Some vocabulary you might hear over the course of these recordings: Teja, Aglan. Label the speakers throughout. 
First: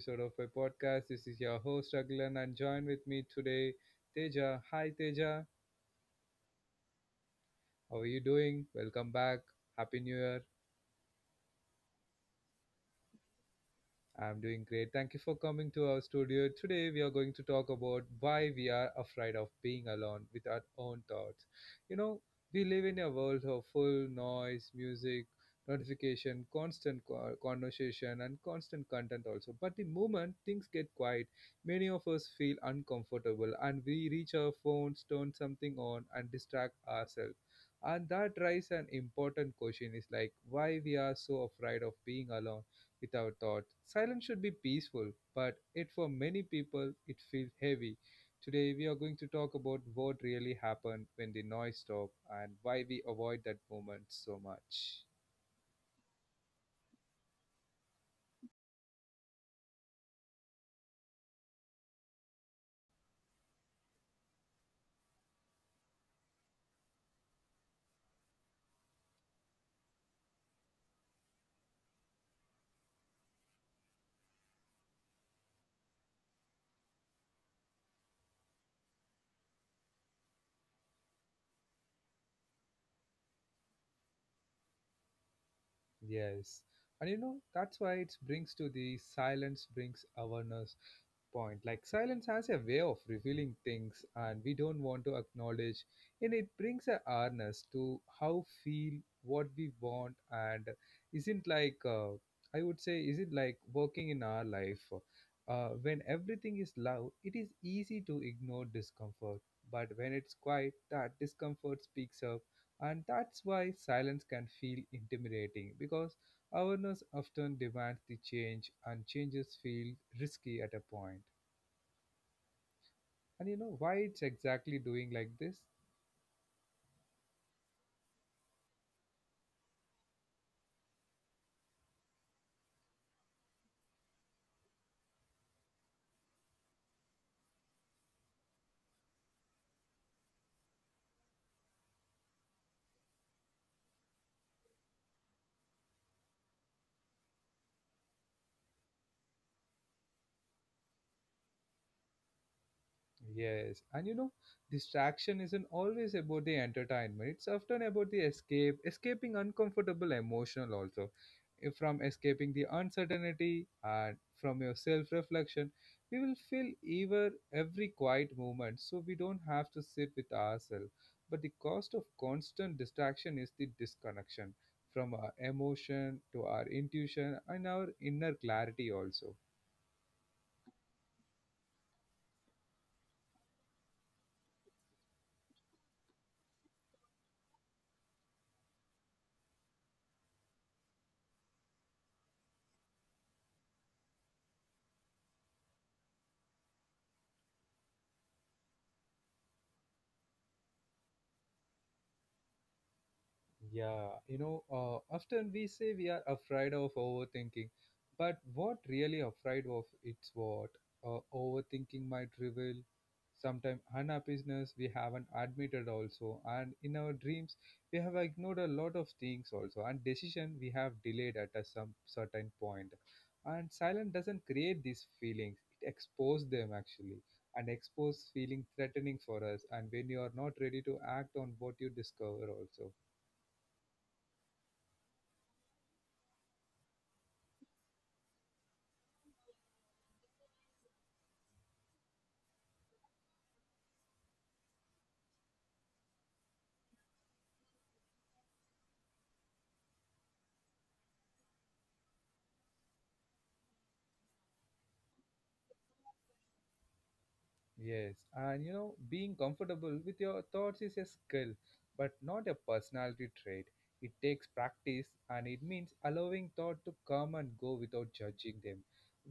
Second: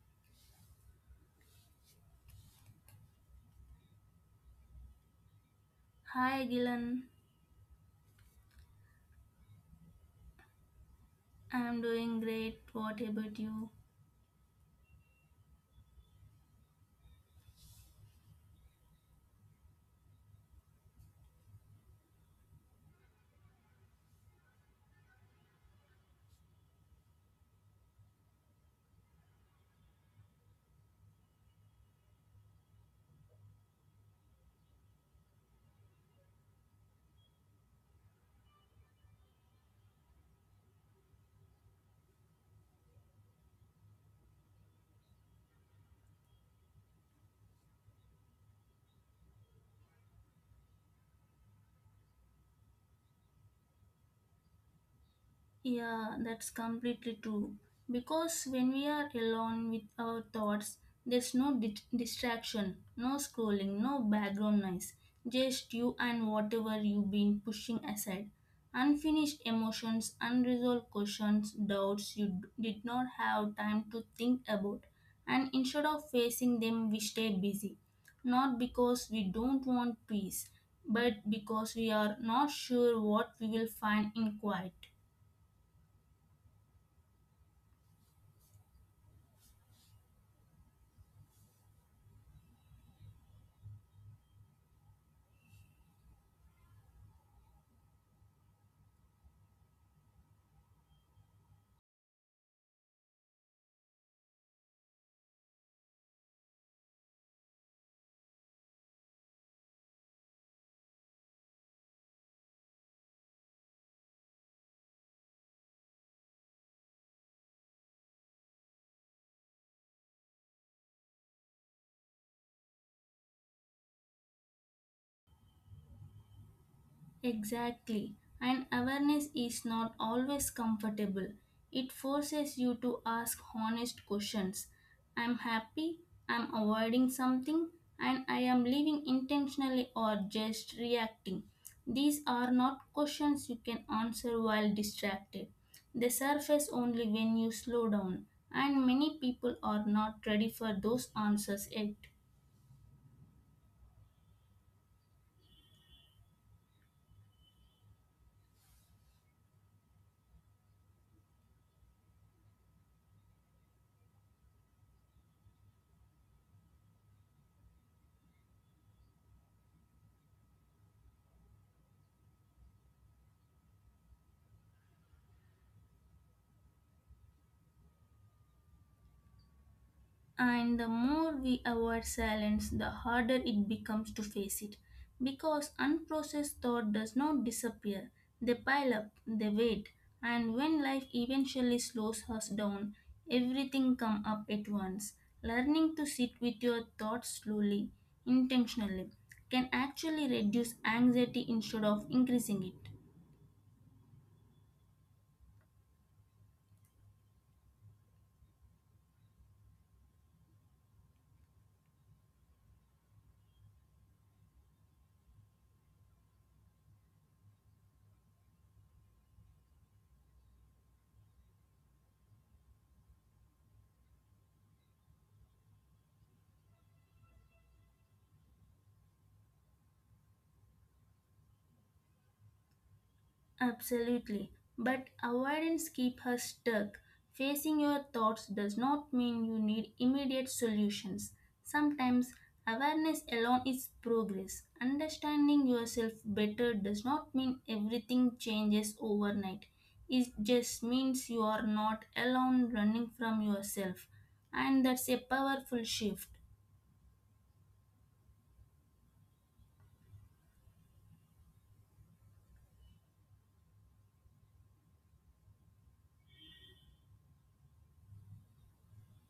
Speaker 1: episode of my podcast. This is your host Aglan and join with me today Teja. Hi Teja,
Speaker 2: Hi Dylan,
Speaker 1: how are you doing? Welcome back. Happy New Year.
Speaker 2: I'm doing great. What about you?
Speaker 1: I'm doing great. Thank you for coming to our studio. Today, we are going to talk about why we are afraid of being alone with our own thoughts. You know, we live in a world of full noise, music, notification, constant conversation, and constant content also. But the moment things get quiet, many of us feel uncomfortable and we reach our phones, turn something on, and distract ourselves. And that raises an important question is like why we are so afraid of being alone without thought. Silence should be peaceful, but it for many people it feels heavy. Today we are going to talk about what really happened when the noise stopped and why we avoid that moment so much.
Speaker 2: Yeah, that's completely true. Because when we are alone with our thoughts, there's no distraction, no scrolling, no background noise, just you and whatever you've been pushing aside. Unfinished emotions, unresolved questions, doubts you did not have time to think about. And instead of facing them, we stay busy. Not because we don't want peace, but because we are not sure what we will find in quiet.
Speaker 1: Yes. And you know, that's why it brings to the silence brings awareness point. Like silence has a way of revealing things and we don't want to acknowledge and it brings a awareness to how feel what we want and isn't like I would say isn't like working in our life. When everything is loud, it is easy to ignore discomfort. But when it's quiet, that discomfort speaks up and that's why silence can feel intimidating because awareness often demands the change and changes feel risky at a point. And you know why it's exactly doing like this?
Speaker 2: Exactly. And awareness is not always comfortable. It forces you to ask honest questions. I'm happy, I'm avoiding something, and I am living intentionally or just reacting. These are not questions you can answer while distracted. They surface only when you slow down, and many people are not ready for those answers yet.
Speaker 1: Yes, and you know, distraction isn't always about the entertainment. It's often about the escape, escaping uncomfortable emotional also, From escaping the uncertainty and from your self-reflection. We will feel every quiet moment, so we don't have to sit with ourselves. But the cost of constant distraction is the disconnection from our emotion to our intuition and our inner clarity also.
Speaker 2: And the more we avoid silence, the harder it becomes to face it. Because unprocessed thought does not disappear, they pile up, they wait, and when life eventually slows us down, everything comes up at once. Learning to sit with your thoughts slowly, intentionally, can actually reduce anxiety instead of increasing it.
Speaker 1: Yeah, you know, often we say we are afraid of overthinking, but what really afraid of it's what overthinking might reveal. Sometimes unhappiness we haven't admitted also, and in our dreams we have ignored a lot of things also, and decision we have delayed at a some certain point. And silence doesn't create these feelings; it exposes them actually, and expose feeling threatening for us. And when you are not ready to act on what you discover also.
Speaker 2: Absolutely. But avoidance keeps her stuck. Facing your thoughts does not mean you need immediate solutions. Sometimes awareness alone is progress. Understanding yourself better does not mean everything changes overnight. It just means you are not alone running from yourself. And that's a powerful shift.
Speaker 1: Yes, and you know, being comfortable with your thoughts is a skill, but not a personality trait. It takes practice and it means allowing thought to come and go without judging them,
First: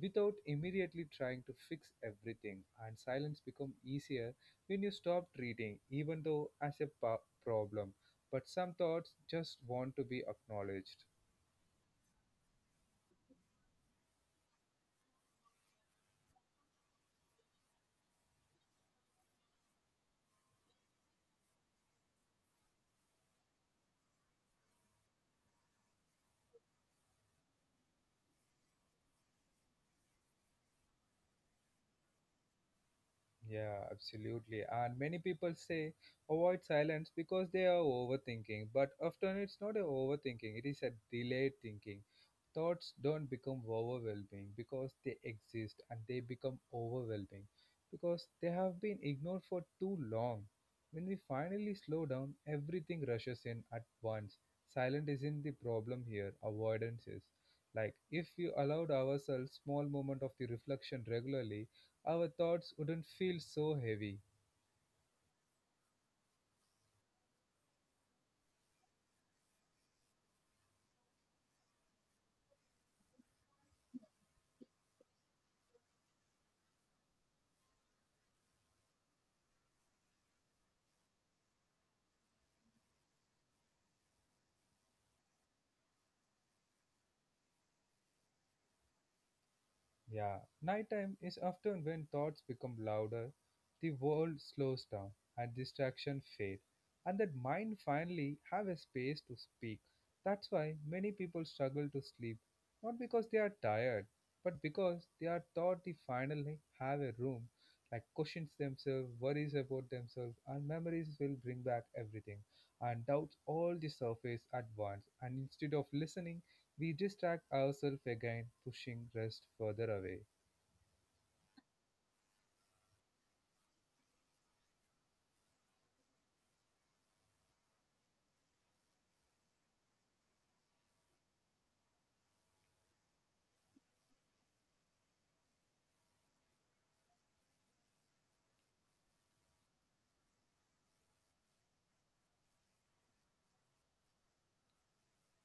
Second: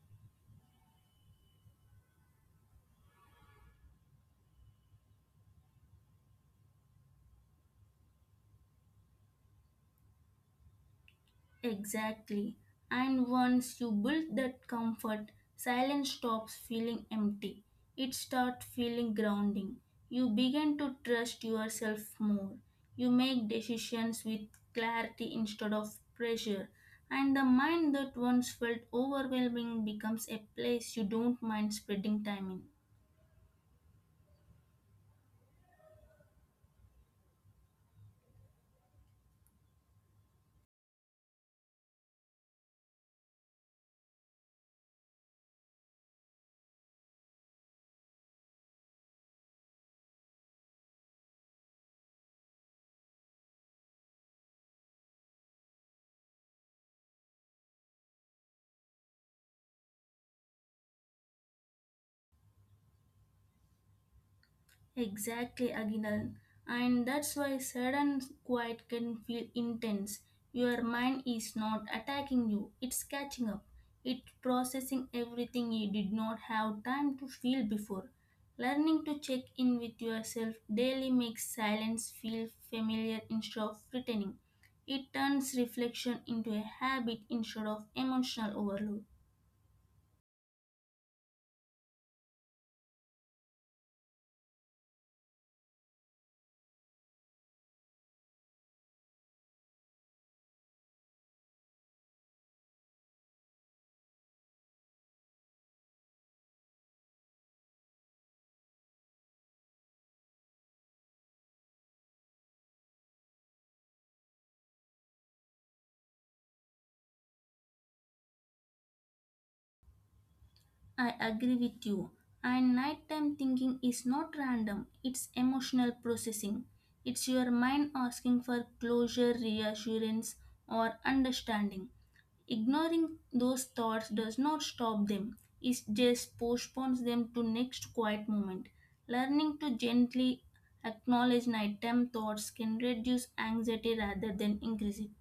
Speaker 1: without immediately trying to fix everything. And silence becomes easier when you stop treating, even though as a problem. But some thoughts just want to be acknowledged.
Speaker 2: Exactly. And once you build that comfort, silence stops feeling empty. It starts feeling grounding. You begin to trust yourself more. You make decisions with clarity instead of pressure. And the mind that once felt overwhelming becomes a place you don't mind spending time in.
Speaker 1: Yeah, absolutely. And many people say avoid silence because they are overthinking, but often it's not a overthinking, it is a delayed thinking. Thoughts don't become overwhelming because they exist and they become overwhelming because they have been ignored for too long. When we finally slow down, everything rushes in at once. Silence isn't the problem here, avoidance is. Like, if you allowed ourselves small moment of the reflection regularly, our thoughts wouldn't feel so heavy.
Speaker 2: Exactly, Aguinal. And that's why sudden quiet can feel intense. Your mind is not attacking you, it's catching up. It's processing everything you did not have time to feel before. Learning to check in with yourself daily makes silence feel familiar instead of threatening. It turns reflection into a habit instead of emotional overload.
Speaker 1: Yeah, nighttime is often when thoughts become louder, the world slows down, and distraction fade, and that mind finally have a space to speak. That's why many people struggle to sleep, not because they are tired, but because they are taught they finally have a room, like questions themselves, worries about themselves, and memories will bring back everything, and doubts all the surface at once. And instead of listening we distract ourselves again, pushing rest further away.
Speaker 2: I agree with you. And nighttime thinking is not random, it's emotional processing. It's your mind asking for closure, reassurance, or understanding. Ignoring those thoughts does not stop them, it just postpones them to next quiet moment. Learning to gently acknowledge nighttime thoughts can reduce anxiety rather than increase it.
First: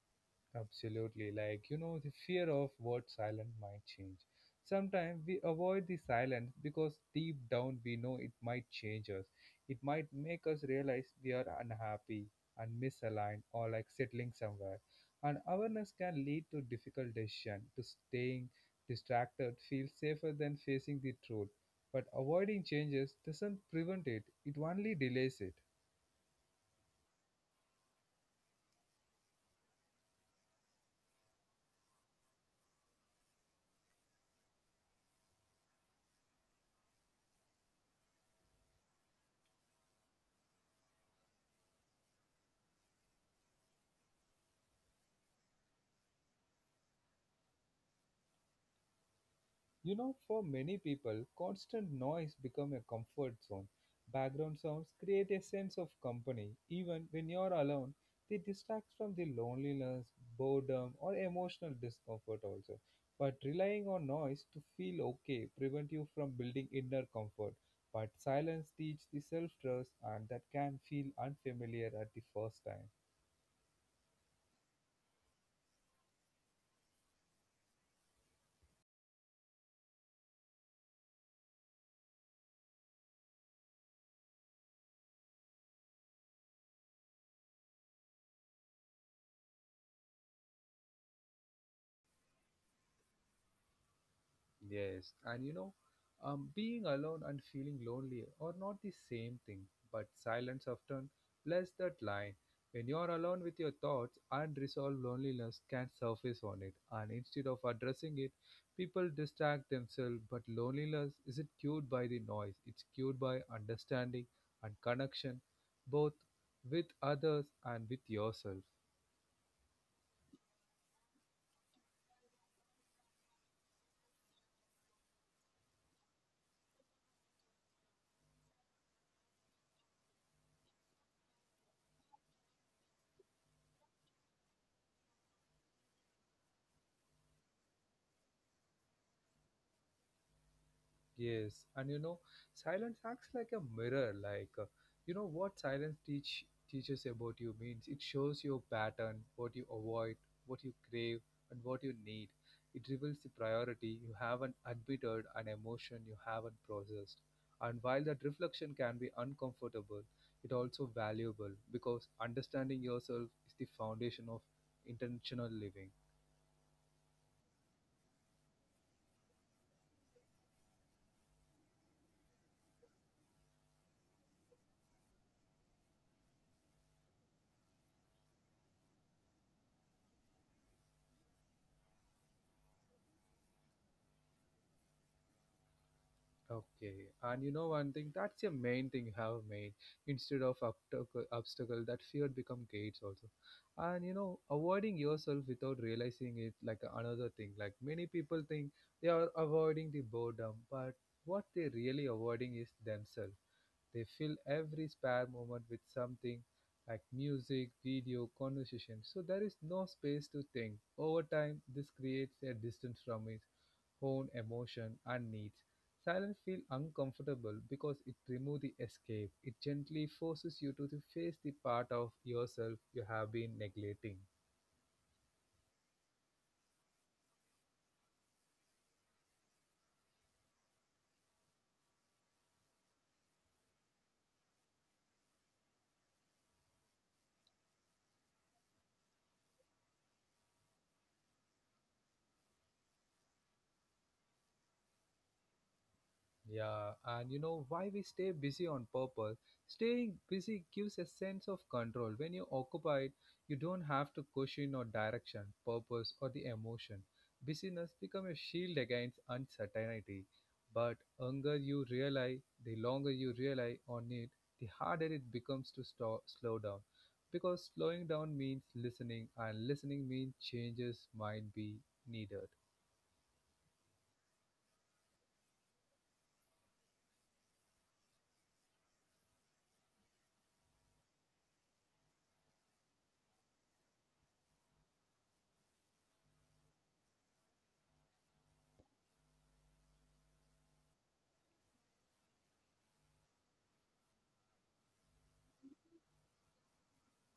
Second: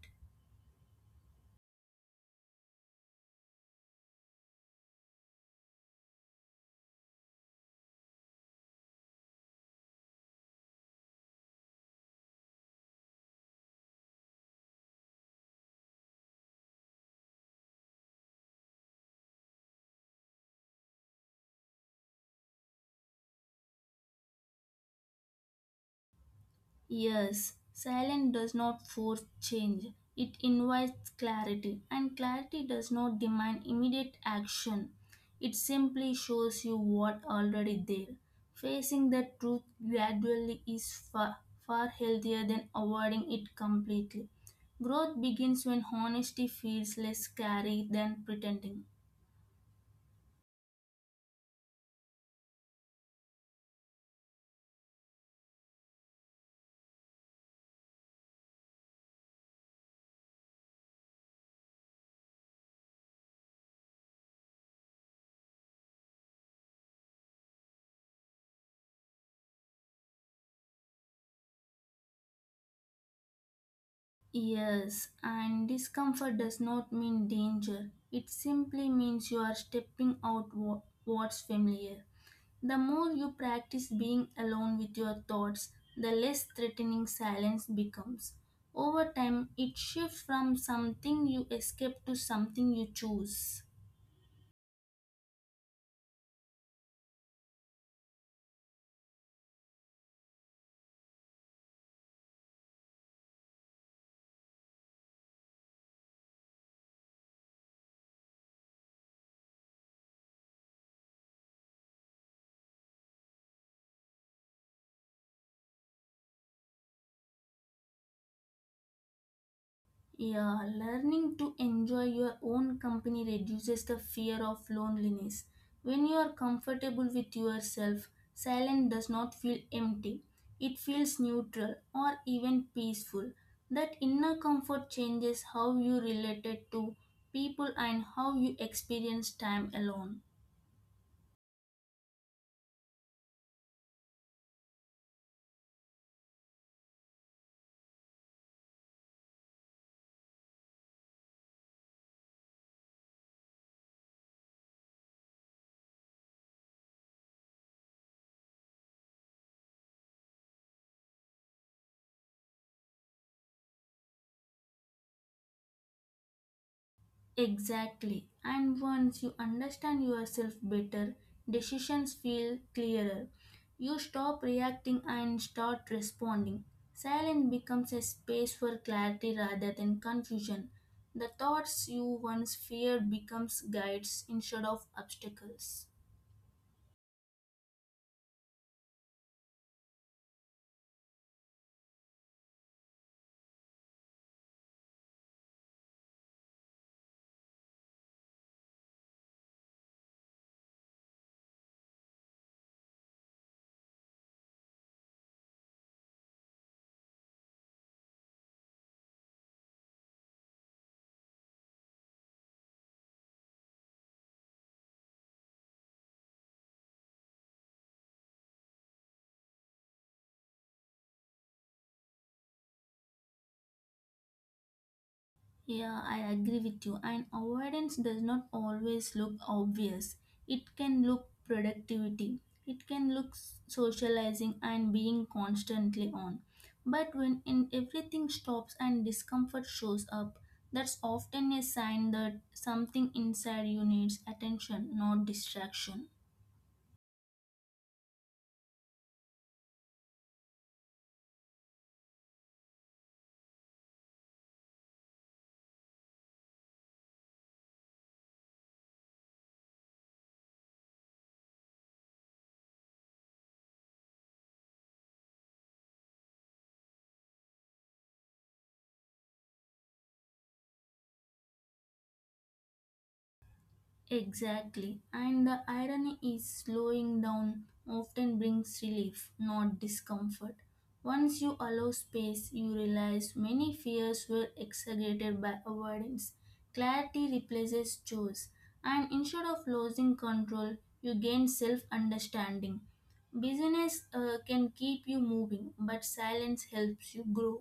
Speaker 1: Absolutely, like you know, the fear of what silent might change. Sometimes we avoid the silence because deep down we know it might change us. It might make us realize we are unhappy and misaligned or like settling somewhere. And awareness can lead to difficult decision. To staying distracted feels safer than facing the truth. But avoiding changes doesn't prevent it, it only delays it.
Speaker 2: Yes, silence does not force change. It invites clarity, and clarity does not demand immediate action. It simply shows you what already there. Facing the truth gradually is far, far healthier than avoiding it completely. Growth begins when honesty feels less scary than pretending.
Speaker 1: You know, for many people, constant noise become a comfort zone. Background sounds create a sense of company. Even when you're alone, they distract from the loneliness, boredom, or emotional discomfort also. But relying on noise to feel okay prevent you from building inner comfort. But silence teach the self-trust and that can feel unfamiliar at the first time.
Speaker 2: Yes, and discomfort does not mean danger. It simply means you are stepping out what's familiar. The more you practice being alone with your thoughts, the less threatening silence becomes. Over time, it shifts from something you escape to something you choose.
Speaker 1: Yes, and you know, being alone and feeling lonely are not the same thing, but silence often blurs that line. When you're alone with your thoughts, unresolved loneliness can surface on it, and instead of addressing it, people distract themselves. But loneliness isn't cured by the noise, it's cured by understanding and connection, both with others and with yourself.
Speaker 2: Yeah, learning to enjoy your own company reduces the fear of loneliness. When you are comfortable with yourself, silence does not feel empty. It feels neutral or even peaceful. That inner comfort changes how you related to people and how you experience time alone.
Speaker 1: Yes, and you know, silence acts like a mirror. Like, you know, what silence teaches about you means it shows your pattern, what you avoid, what you crave, and what you need. It reveals the priority you haven't admitted, an emotion you haven't processed. And while that reflection can be uncomfortable, it also valuable because understanding yourself is the foundation of intentional living.
Speaker 2: Exactly. And once you understand yourself better, decisions feel clearer. You stop reacting and start responding. Silence becomes a space for clarity rather than confusion. The thoughts you once feared becomes guides instead of obstacles.
Speaker 1: Okay, and you know one thing, that's the main thing you have made. Instead of obstacle, obstacle, that fear become gates also. And you know, avoiding yourself without realizing it, like another thing. Like many people think they are avoiding the boredom, but what they really avoiding is themselves. They fill every spare moment with something like music, video, conversation. So there is no space to think. Over time, this creates a distance from it own emotion and needs. Silence feels uncomfortable because it removes the escape. It gently forces you to face the part of yourself you have been neglecting.
Speaker 2: Yeah, I agree with you. And avoidance does not always look obvious. It can look productivity. It can look socializing and being constantly on. But when in everything stops and discomfort shows up, that's often a sign that something inside you needs attention, not distraction.
Speaker 1: Yeah, and you know why we stay busy on purpose? Staying busy gives a sense of control. When you're occupied, you don't have to question or direction, purpose, or the emotion. Busyness becomes a shield against uncertainty. But longer you rely, the longer you rely on it, the harder it becomes to stop, slow down. Because slowing down means listening, and listening means changes might be needed.
Speaker 2: Exactly. And the irony is slowing down often brings relief, not discomfort. Once you allow space, you realize many fears were exaggerated by avoidance. Clarity replaces choice, and instead of losing control, you gain self understanding. Busyness can keep you moving, but silence helps you grow.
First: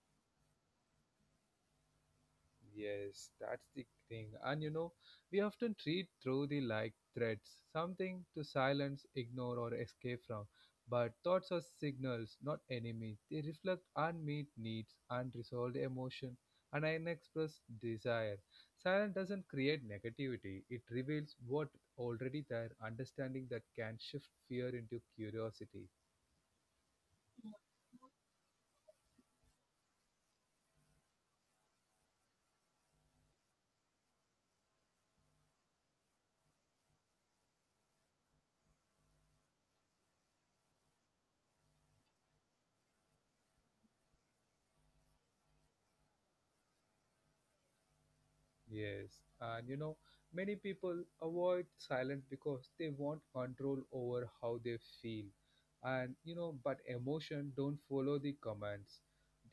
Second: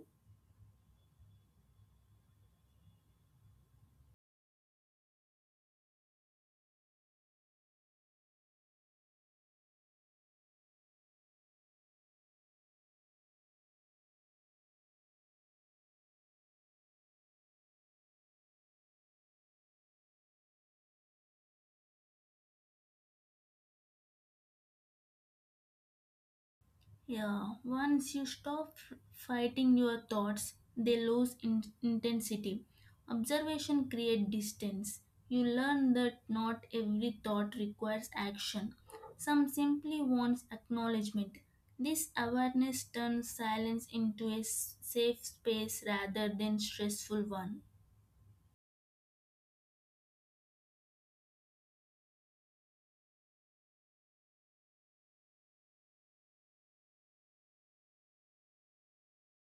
Speaker 1: Yes, that's the thing. And you know, we often treat through the like threats, something to silence, ignore, or escape from. But thoughts are signals, not enemies. They reflect unmet needs, unresolved emotion, and unexpressed desire. Silence doesn't create negativity, it reveals what already there, understanding that can shift fear into curiosity.
Speaker 2: Yeah, once you stop fighting your thoughts, they lose intensity. Observation creates distance. You learn that not every thought requires action. Some simply wants acknowledgement. This awareness turns silence into a safe space rather than stressful one.
Speaker 1: Yes, and you know, many people avoid silence because they want control over how they feel. And you know, but emotion don't follow the commands.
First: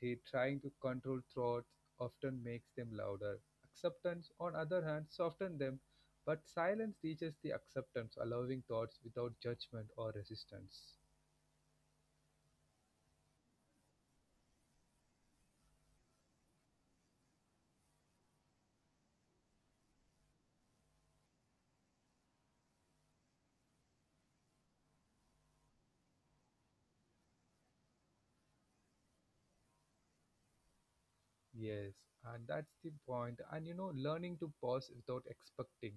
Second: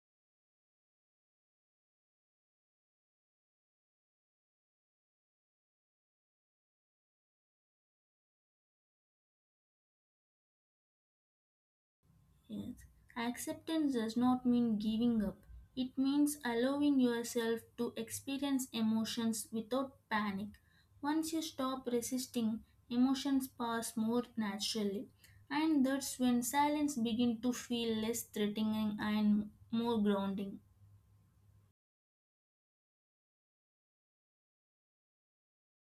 Speaker 1: They trying to control thoughts often makes them louder. Acceptance, on other hand, soften them, but silence teaches the acceptance, allowing thoughts without judgment or resistance.
Speaker 2: Yes. Acceptance does not mean giving up. It means allowing yourself to experience emotions without panic. Once you stop resisting, emotions pass more naturally. And that's when silence begins to feel less threatening and more grounding.
Speaker 1: Yes, and that's the point. And you know, learning to pause without expecting,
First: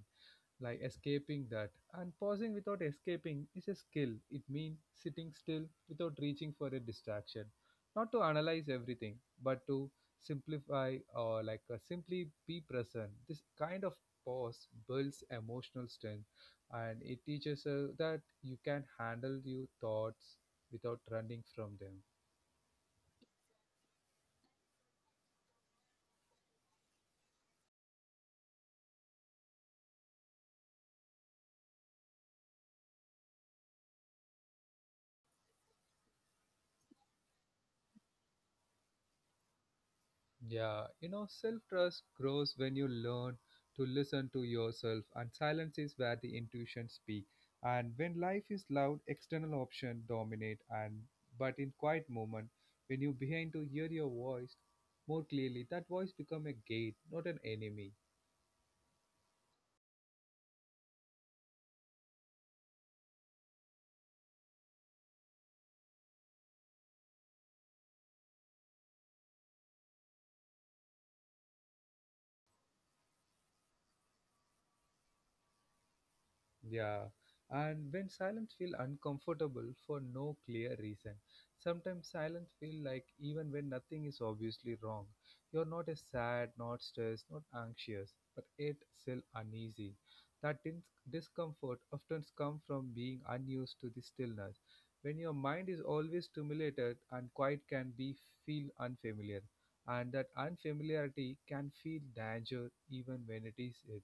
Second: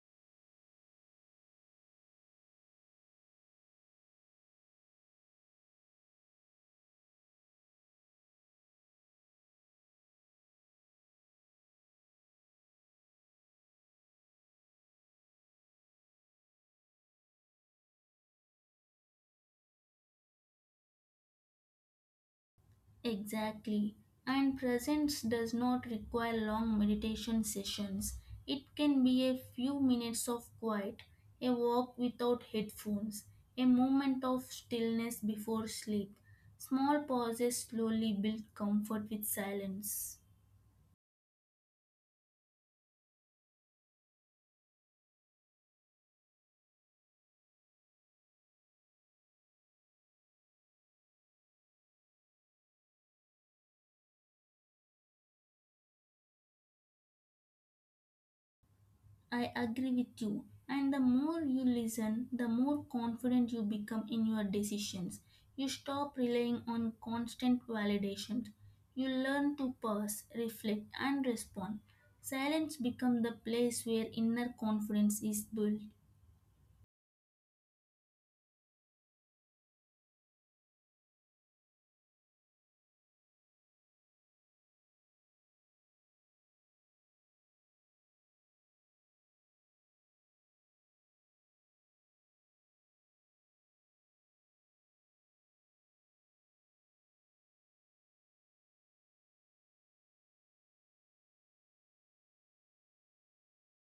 Speaker 1: like escaping that. And pausing without escaping is a skill. It means sitting still without reaching for a distraction. Not to analyze everything, but to simplify or like simply be present. This kind of pause builds emotional strength and it teaches us that you can handle your thoughts without running from them.
Speaker 2: Exactly. And presence does not require long meditation sessions. It can be a few minutes of quiet, a walk without headphones, a moment of stillness before sleep. Small pauses slowly build comfort with silence.
Speaker 1: Yeah, you know, self trust grows when you learn to listen to yourself, and silence is where the intuition speak. And when life is loud, external options dominate. And but in quiet moment, when you begin to hear your voice more clearly, that voice become a gate, not an enemy.
Speaker 2: I agree with you. And the more you listen, the more confident you become in your decisions. You stop relying on constant validation. You learn to pause, reflect, and respond. Silence becomes the place where inner confidence is built.
Speaker 1: Yeah, and when silence feel uncomfortable for no clear reason. Sometimes silence feel like even when nothing is obviously wrong. You're not as sad, not stressed, not anxious, but yet still uneasy. That discomfort often comes from being unused to the stillness. When your mind is always stimulated and quiet can be feel unfamiliar, and that unfamiliarity can feel danger even when it is it.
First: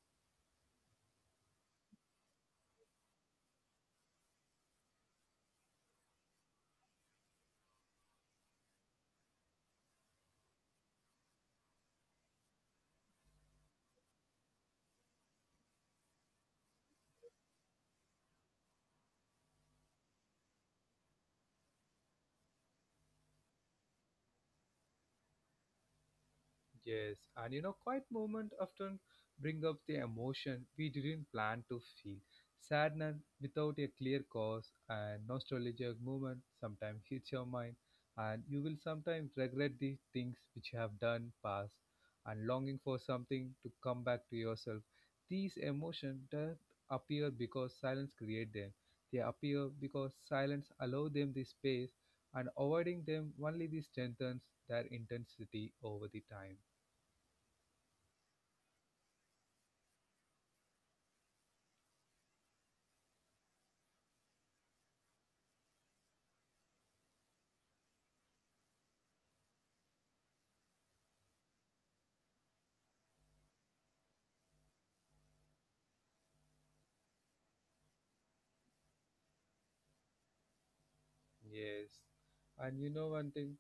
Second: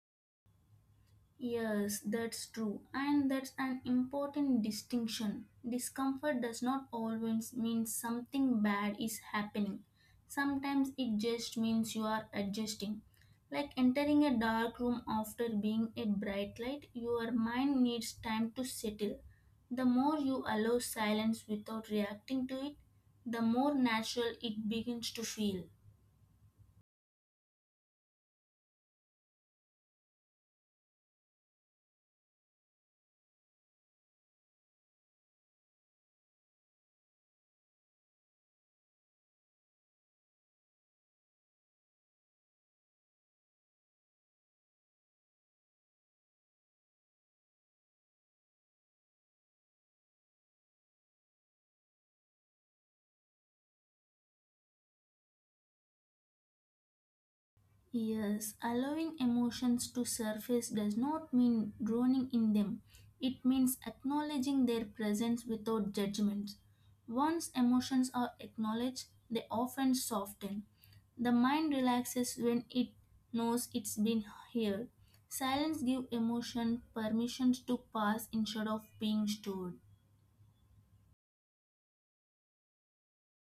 Speaker 2: Yes, that's true, and that's an important distinction. Discomfort does not always mean something bad is happening, sometimes it just means you are adjusting. Like entering a dark room after being a bright light, your mind needs time to settle. The more you allow silence without reacting to it, the more natural it begins to feel.
Speaker 1: Yes, and you know, quiet moment often bring up the emotion we didn't plan to feel. Sadness without a clear cause and nostalgic moment sometimes hits your mind, and you will sometimes regret the things which you have done past, and longing for something to come back to yourself. These emotions don't appear because silence create them. They appear because silence allow them the space, and avoiding them only the strengthens their intensity over the time.
Speaker 2: Yes, allowing emotions to surface does not mean drowning in them. It means acknowledging their presence without judgment. Once emotions are acknowledged, they often soften. The mind relaxes when it knows it's been here. Silence gives emotion permission to pass instead of being stored.
Speaker 1: Yes. And you know one thing?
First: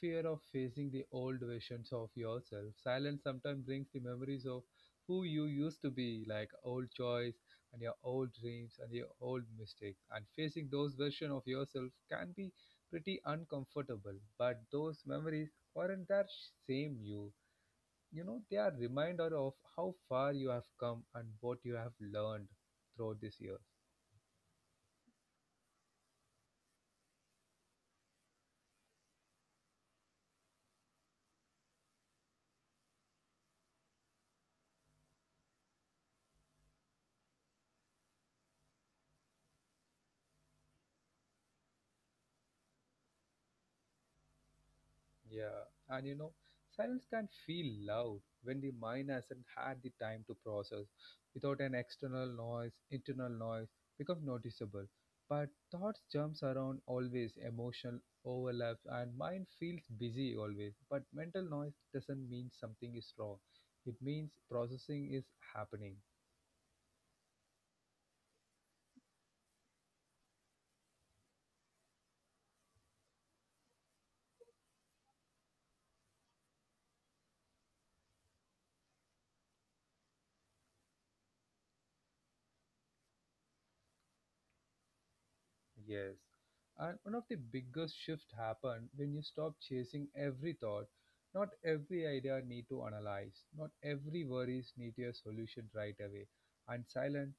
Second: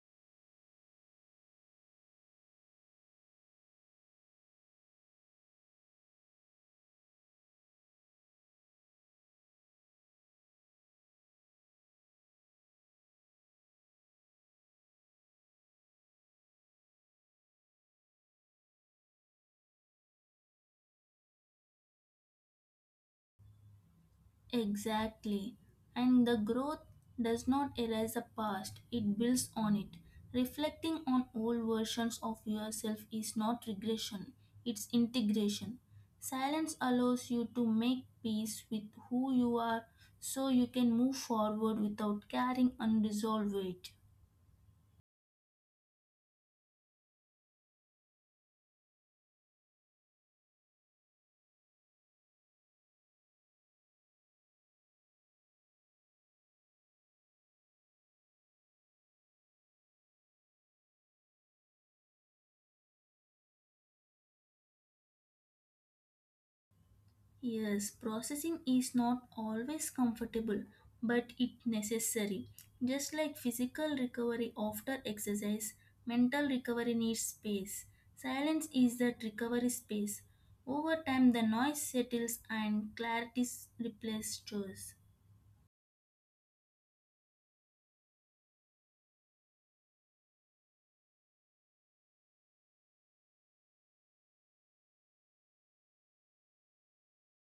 Speaker 1: Fear of facing the old versions of yourself. Silence sometimes brings the memories of who you used to be, like old choice and your old dreams and your old mistakes. And facing those versions of yourself can be pretty uncomfortable. But those memories aren't that same you. You know, they are reminder of how far you have come and what you have learned throughout this year.
Speaker 2: Exactly. And the growth does not erase the past, it builds on it. Reflecting on old versions of yourself is not regression, it's integration. Silence allows you to make peace with who you are so you can move forward without carrying unresolved weight.
Speaker 1: Yeah, and you know, silence can feel loud when the mind hasn't had the time to process. Without an external noise, internal noise becomes noticeable. But thoughts jumps around always, emotional overlaps, and mind feels busy always. But mental noise doesn't mean something is wrong. It means processing is happening.
Speaker 2: Yes, processing is not always comfortable, but it necessary. Just like physical recovery after exercise, mental recovery needs space. Silence is that recovery space. Over time, the noise settles and clarity replaces chores.
Speaker 1: Yes. And one of the biggest shift happened when you stop chasing every thought. Not every idea need to analyze. Not every worries need a solution right away. And silence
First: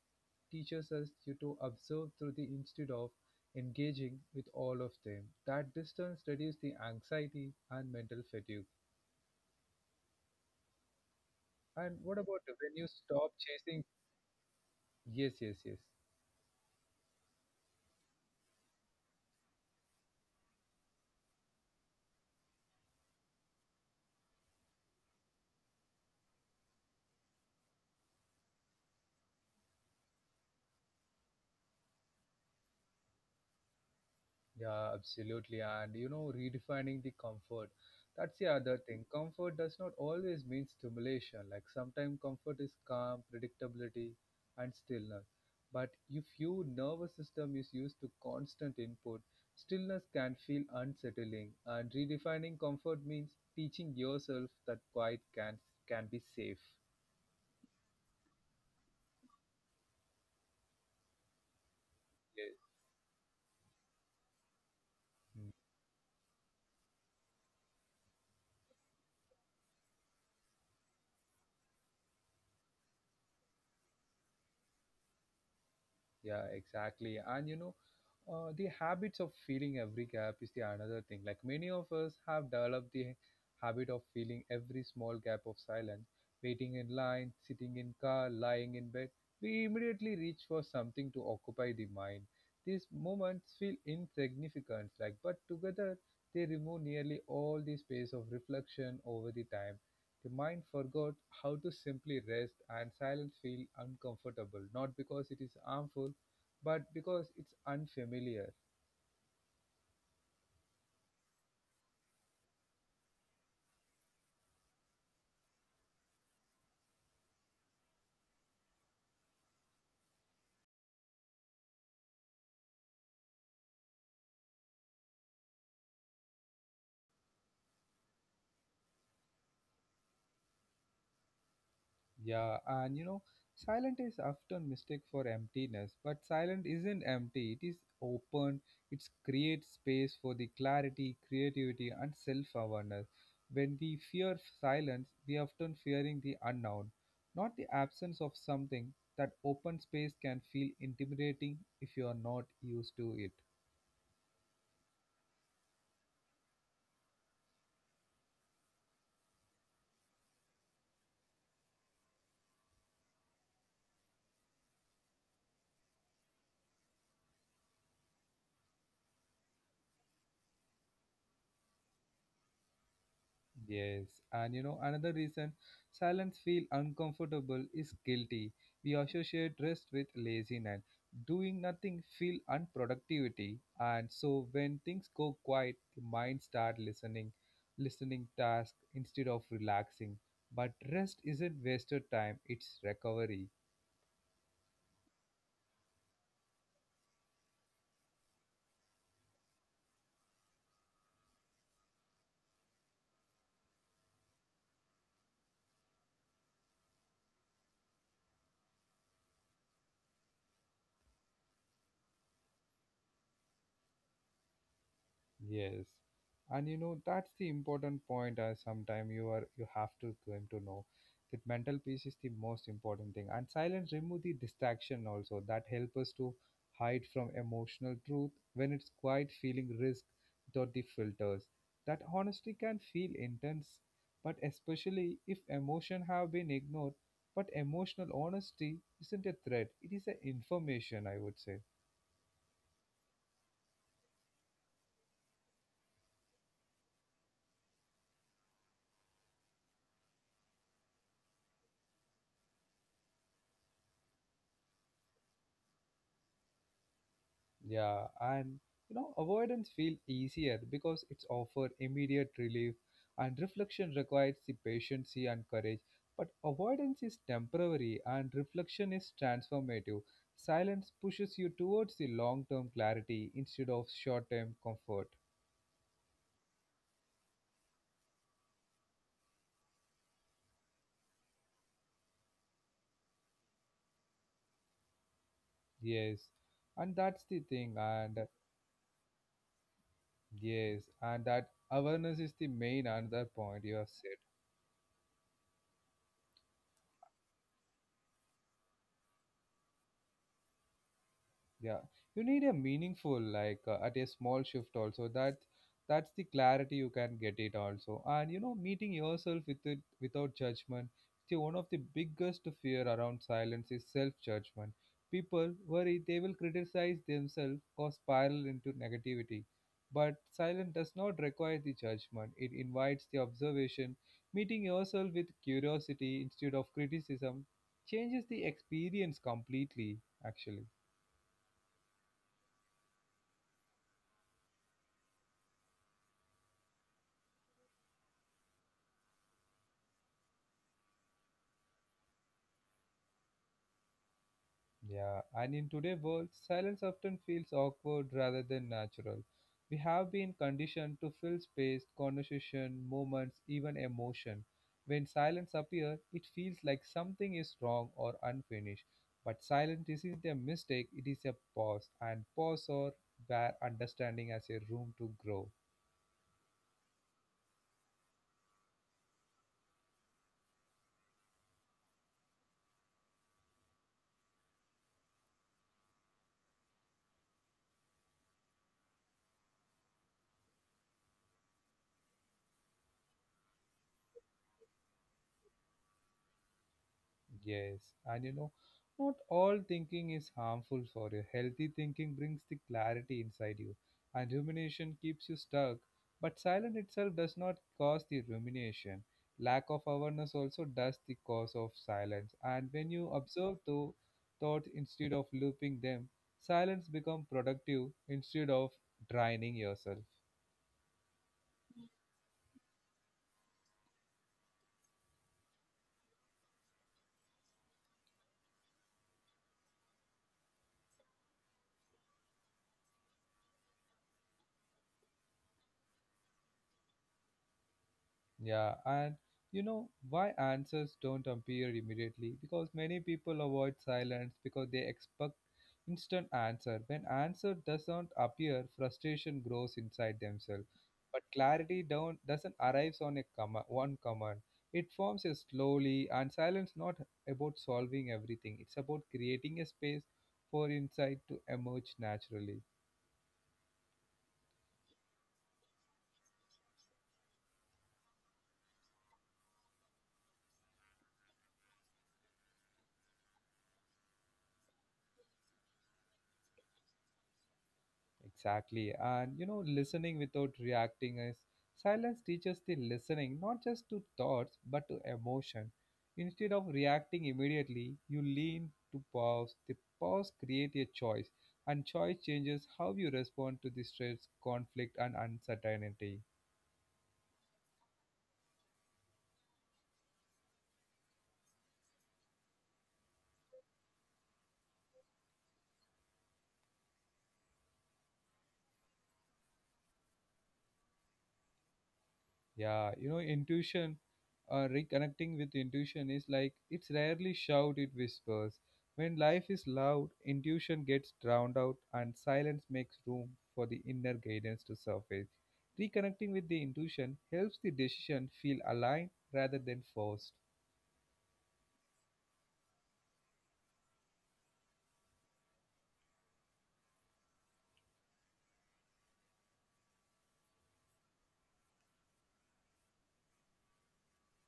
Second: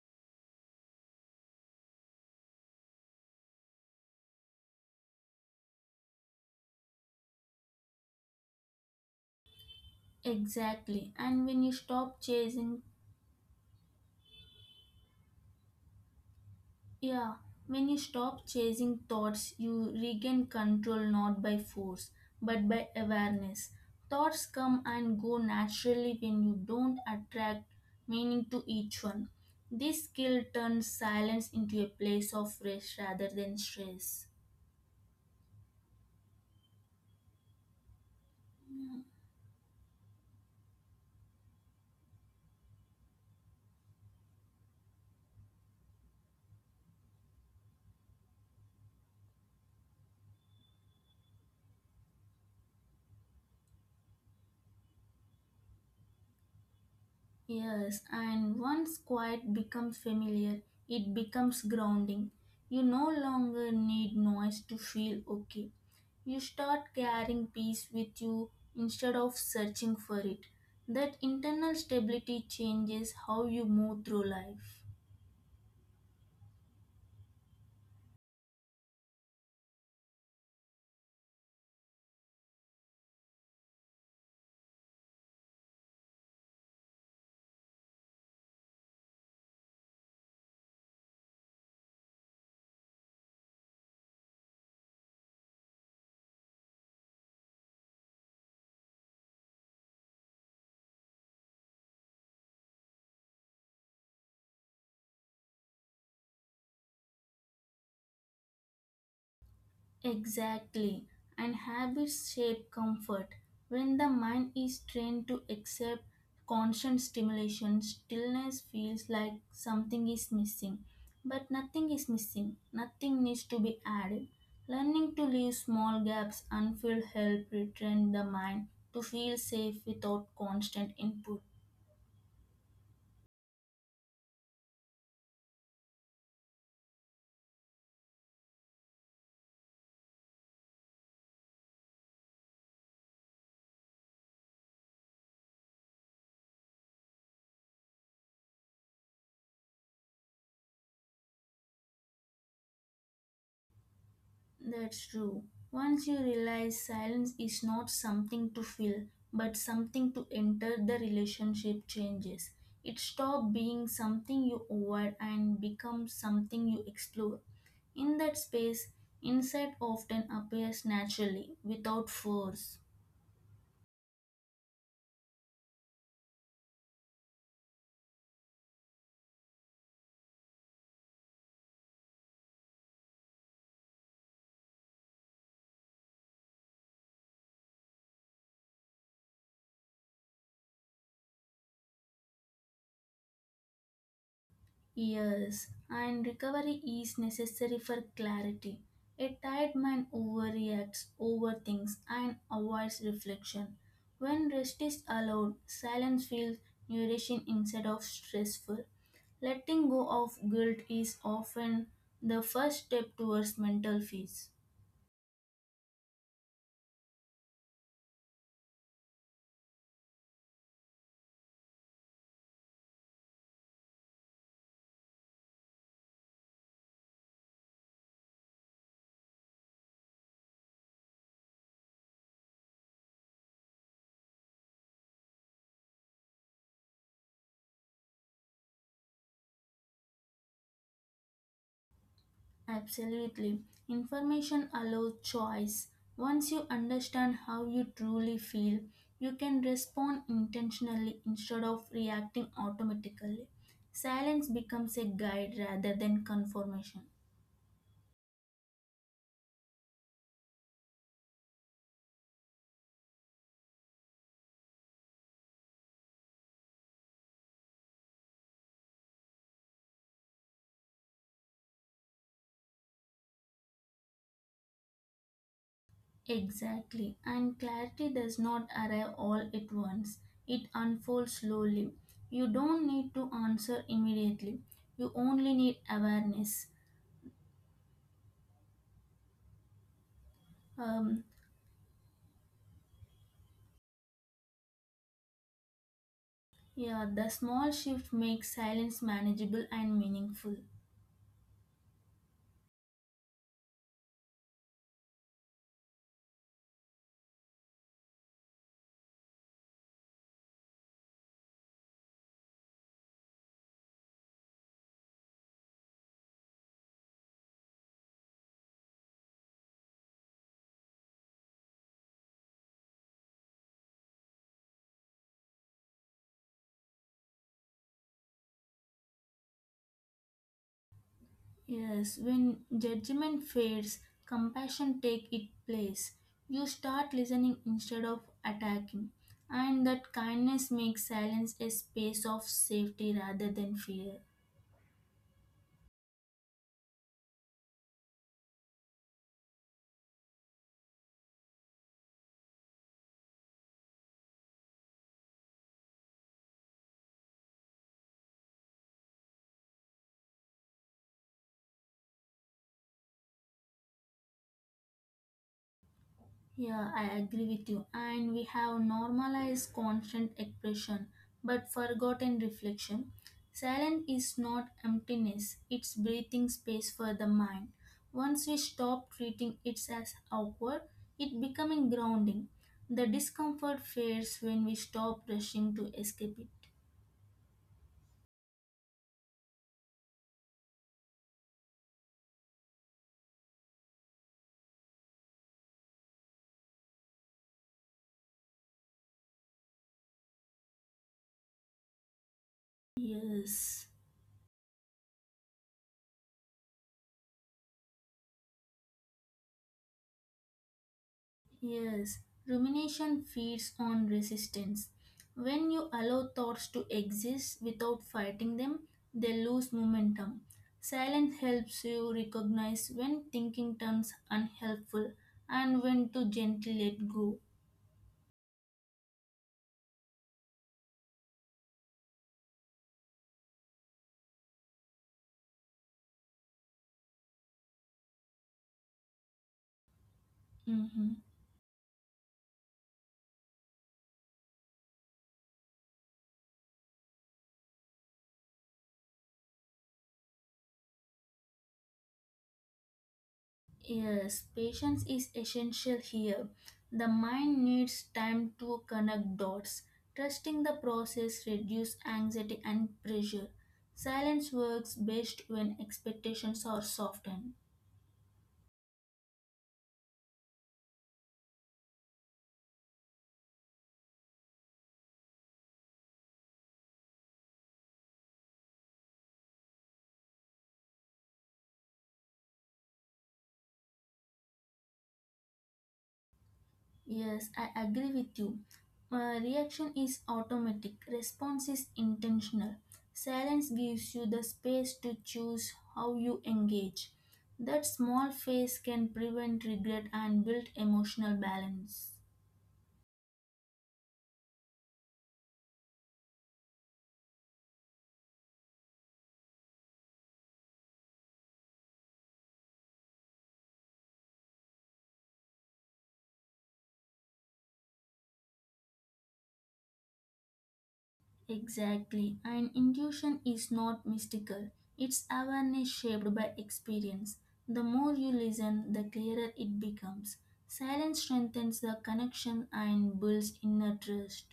Speaker 1: teaches us you to observe through the instead of engaging with all of them. That distance reduces the anxiety and mental fatigue.
Speaker 2: Exactly. And when you
Speaker 1: And what
Speaker 2: stop
Speaker 1: about when
Speaker 2: chasing.
Speaker 1: you stop chasing? Yes, yes, yes.
Speaker 2: Yeah, when you stop chasing thoughts, you regain control not by force but by awareness. Thoughts come and go naturally when you don't attract meaning to each one. This skill turns silence into a place of rest rather than stress.
Speaker 1: Yeah, absolutely. And you know, redefining the comfort. That's the other thing. Comfort does not always mean stimulation. Like sometimes comfort is calm, predictability, and stillness. But if your nervous system is used to constant input, stillness can feel unsettling. And redefining comfort means teaching yourself that quiet can be safe.
Speaker 2: Yes, and once quiet becomes familiar, it becomes grounding.
Speaker 1: Yes.
Speaker 2: You no longer need noise to feel okay. You start carrying peace with you instead of searching for it. That internal stability changes how you move through life.
Speaker 1: Yeah, exactly. And you know, the habits of feeling every gap is the another thing. Like many of us have developed the habit of feeling every small gap of silence, waiting in line, sitting in car, lying in bed. We immediately reach for something to occupy the mind. These moments feel insignificant, like but together they remove nearly all the space of reflection over the time. The mind forgot how to simply rest and silence feel uncomfortable, not because it is harmful but because it's unfamiliar.
Speaker 2: Exactly, and habits shape comfort. When the mind is trained to accept constant stimulation, stillness feels like something is missing. But nothing is missing, nothing needs to be added. Learning to leave small gaps unfilled help retrain the mind to feel safe without constant input.
Speaker 1: Yeah, and you know, silent is often mistake for emptiness, but silent isn't empty. It is open. It creates space for the clarity, creativity, and self-awareness. When we fear silence, we often fearing the unknown, not the absence of something. That open space can feel intimidating if you are not used to it.
Speaker 2: That's true. Once you realize silence is not something to fill, but something to enter, the relationship changes. It stops being something you avoid and becomes something you explore. In that space, insight often appears naturally, without force.
Speaker 1: Yes, and you know another reason silence feel uncomfortable is guilty. We associate rest with laziness. Doing nothing feel unproductivity, and so when things go quiet, the mind start listening, listening task instead of relaxing. But rest isn't wasted time; it's recovery.
Speaker 2: Yes, and recovery is necessary for clarity. A tired mind overreacts, overthinks, and avoids reflection. When rest is allowed, silence feels nourishing instead of stressful. Letting go of guilt is often the first step towards mental peace.
Speaker 1: Yes, and you know that's the important point. I sometime you are you have to going to know that mental peace is the most important thing, and silence remove the distraction also that help us to hide from emotional truth when it's quite feeling risk without the filters. That honesty can feel intense, but especially if emotion have been ignored. But emotional honesty isn't a threat; it is an information, I would say.
Speaker 2: Absolutely. Information allows choice. Once you understand how you truly feel, you can respond intentionally instead of reacting automatically. Silence becomes a guide rather than confirmation.
Speaker 1: Yeah, and you know, avoidance feel easier because it's offer immediate relief and reflection requires the patience and courage. But avoidance is temporary and reflection is transformative. Silence pushes you towards the long-term clarity instead of short-term comfort.
Speaker 2: Exactly. And clarity does not arrive all at once, it unfolds slowly. You don't need to answer
Speaker 1: Yes.
Speaker 2: immediately,
Speaker 1: And that's the thing.
Speaker 2: you
Speaker 1: And
Speaker 2: only need awareness.
Speaker 1: yes, and that awareness is the main
Speaker 2: Um,
Speaker 1: another point you have said.
Speaker 2: Yeah, the small shift makes silence manageable and meaningful.
Speaker 1: Yeah, you need a meaningful like at a small shift also that that's the clarity you can get it also. And you know, meeting yourself with it without judgment, see one of the biggest fear around silence is self judgment. People worry they will criticize themselves or spiral into negativity, but silence does not require the judgment, it invites the observation. Meeting yourself with curiosity instead of criticism changes the experience completely, actually.
Speaker 2: Yes, when judgment fades, compassion take its place. You start listening instead of attacking, and that kindness makes silence a space of safety rather than fear.
Speaker 1: Yeah, and in today's world, silence often feels awkward rather than natural. We have been conditioned to fill space, conversation, moments, even emotion. When silence appears, it feels like something is wrong or unfinished. But silence isn't a mistake, it is a pause, and pause or bare understanding as a room to grow.
Speaker 2: Yeah, I agree with you. And we have normalized constant expression but forgotten reflection. Silence is not emptiness, it's breathing space for the mind. Once we stop treating it as awkward, it becoming grounding. The discomfort fades when we stop rushing to escape it.
Speaker 1: Yes, and you know, not all thinking is harmful for you. Healthy thinking brings the clarity inside you, and rumination keeps you stuck. But silence itself does not cause the rumination. Lack of awareness also does the cause of silence. And when you observe
Speaker 2: Yes.
Speaker 1: the thoughts instead of looping them, silence become productive instead of draining yourself.
Speaker 2: Yes, rumination feeds on resistance. When you allow thoughts to exist without fighting them, they lose momentum. Silence helps you recognize when thinking turns unhelpful and when to gently let go.
Speaker 1: Yeah, and you know, why answers don't appear immediately? Because many people avoid silence because they expect instant answer. When answer doesn't appear, frustration grows inside themselves. But
Speaker 2: Mhm.
Speaker 1: clarity don't doesn't arrive on a comma, one command. It forms a slowly and silence not about solving everything. It's about creating a space for insight to emerge naturally.
Speaker 2: Yes, patience is essential here. The mind needs time to connect dots. Trusting the process reduces anxiety and pressure. Silence works best when expectations are softened.
Speaker 1: Exactly. And you know, listening without reacting is silence teaches the listening not just to thoughts but to emotion. Instead of reacting immediately, you lean to pause. The pause creates a choice, and choice changes how you respond to the stress, conflict, and uncertainty.
Speaker 2: Yes, I agree with you. Reaction is automatic, response is intentional. Silence gives you the space to choose how you engage. That small phase can prevent regret and build emotional balance.
Speaker 1: Yeah, you know, intuition, reconnecting with intuition is like it's rarely shout, it whispers. When life is loud, intuition gets drowned out and silence makes room for the inner guidance to surface. Reconnecting with the intuition helps the decision feel aligned rather than forced.
Speaker 2: Exactly, and intuition is not mystical. It's awareness shaped by experience. The more you listen, the clearer it becomes. Silence strengthens the connection and builds inner trust.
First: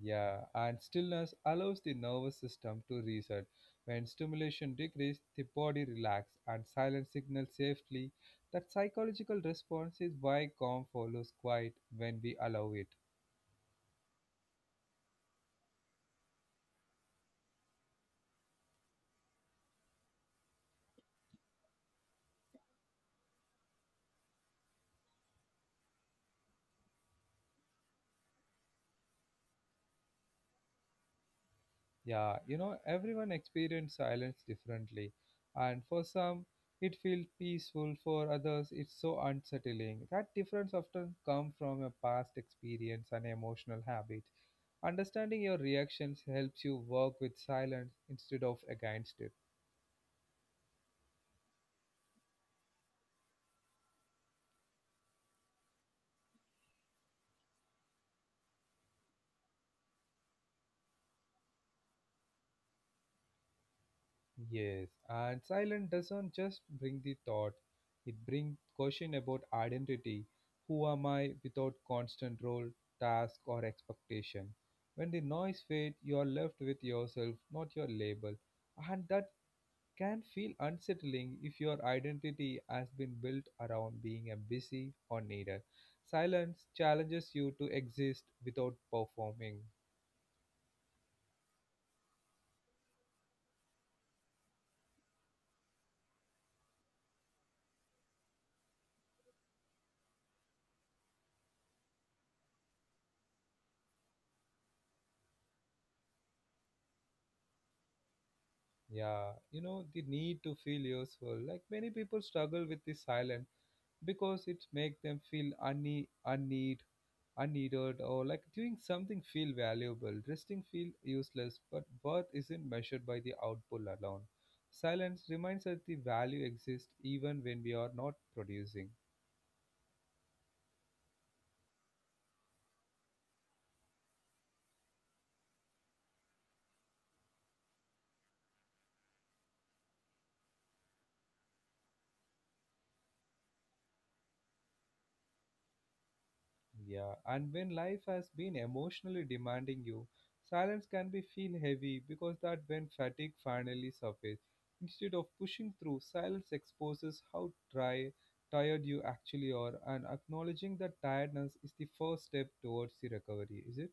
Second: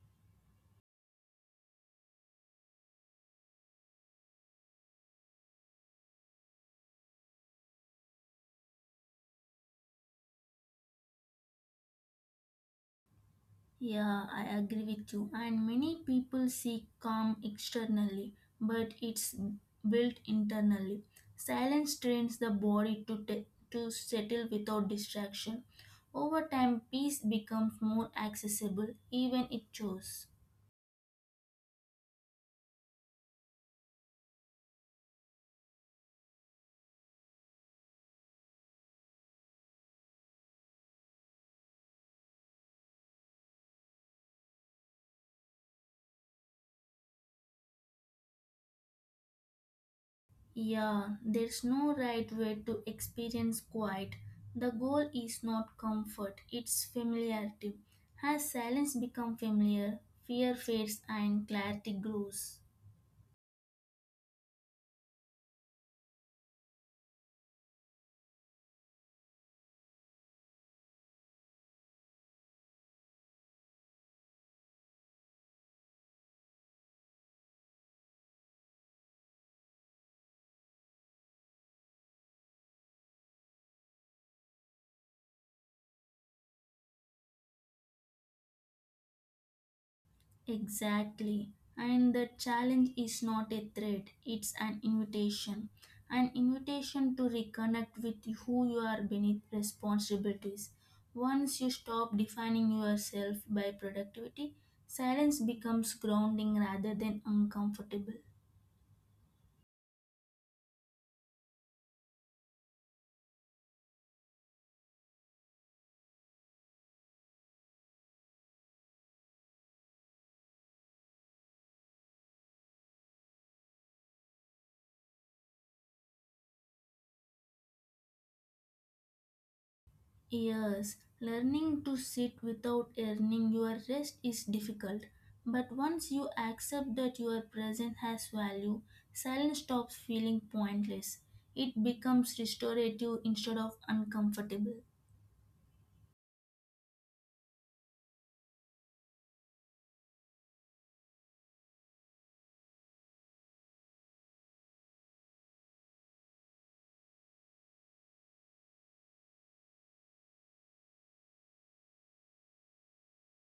Speaker 1: Yeah, and stillness allows the nervous system to reset. When stimulation decreases, the body relaxes and silence signals safely. That psychological response is why calm follows quiet when we allow it.
Speaker 2: Yeah, I agree with you. And many people seek calm externally, but it's built internally. Silence trains the body to, to settle without distraction. Over time, peace becomes more accessible, even it chose.
Speaker 1: Yeah, you know, everyone experiences silence differently, and for some, it feels peaceful, for others, it's so unsettling. That difference often comes from a past experience and emotional habit. Understanding your reactions helps you work with silence instead of against it.
Speaker 2: Yeah, there's no right way to experience quiet. The goal is not comfort, it's familiarity. As silence becomes familiar, fear fades and clarity grows.
Speaker 1: Yes, and silence doesn't just bring the thought, it brings question about identity. Who am I without constant role, task, or expectation? When the noise fades, you are left with yourself, not your label. And that can feel unsettling if your identity has been built around being a busy or needed. Silence challenges you to exist without performing.
Speaker 2: Exactly. And the challenge is not a threat, it's an invitation. An invitation to reconnect with who you are beneath responsibilities. Once you stop defining yourself by productivity, silence becomes grounding rather than uncomfortable.
Speaker 1: Yeah, you know, the need to feel useful. Like many people struggle with the silence because it make them feel unneed unneeded or like doing something feel valuable, resting feel useless, but worth isn't measured by the output alone. Silence reminds us the value exists even when we are not producing.
Speaker 2: Yes, learning to sit without earning your rest is difficult, but once you accept that your presence has value, silence stops feeling pointless. It becomes restorative instead of uncomfortable.
Speaker 1: Yeah, and when life has been emotionally demanding you, silence can be feel heavy because that when fatigue finally surfaces, instead of pushing through, silence exposes how dry, tired you actually are, and acknowledging that tiredness is the first step towards the recovery. Is it?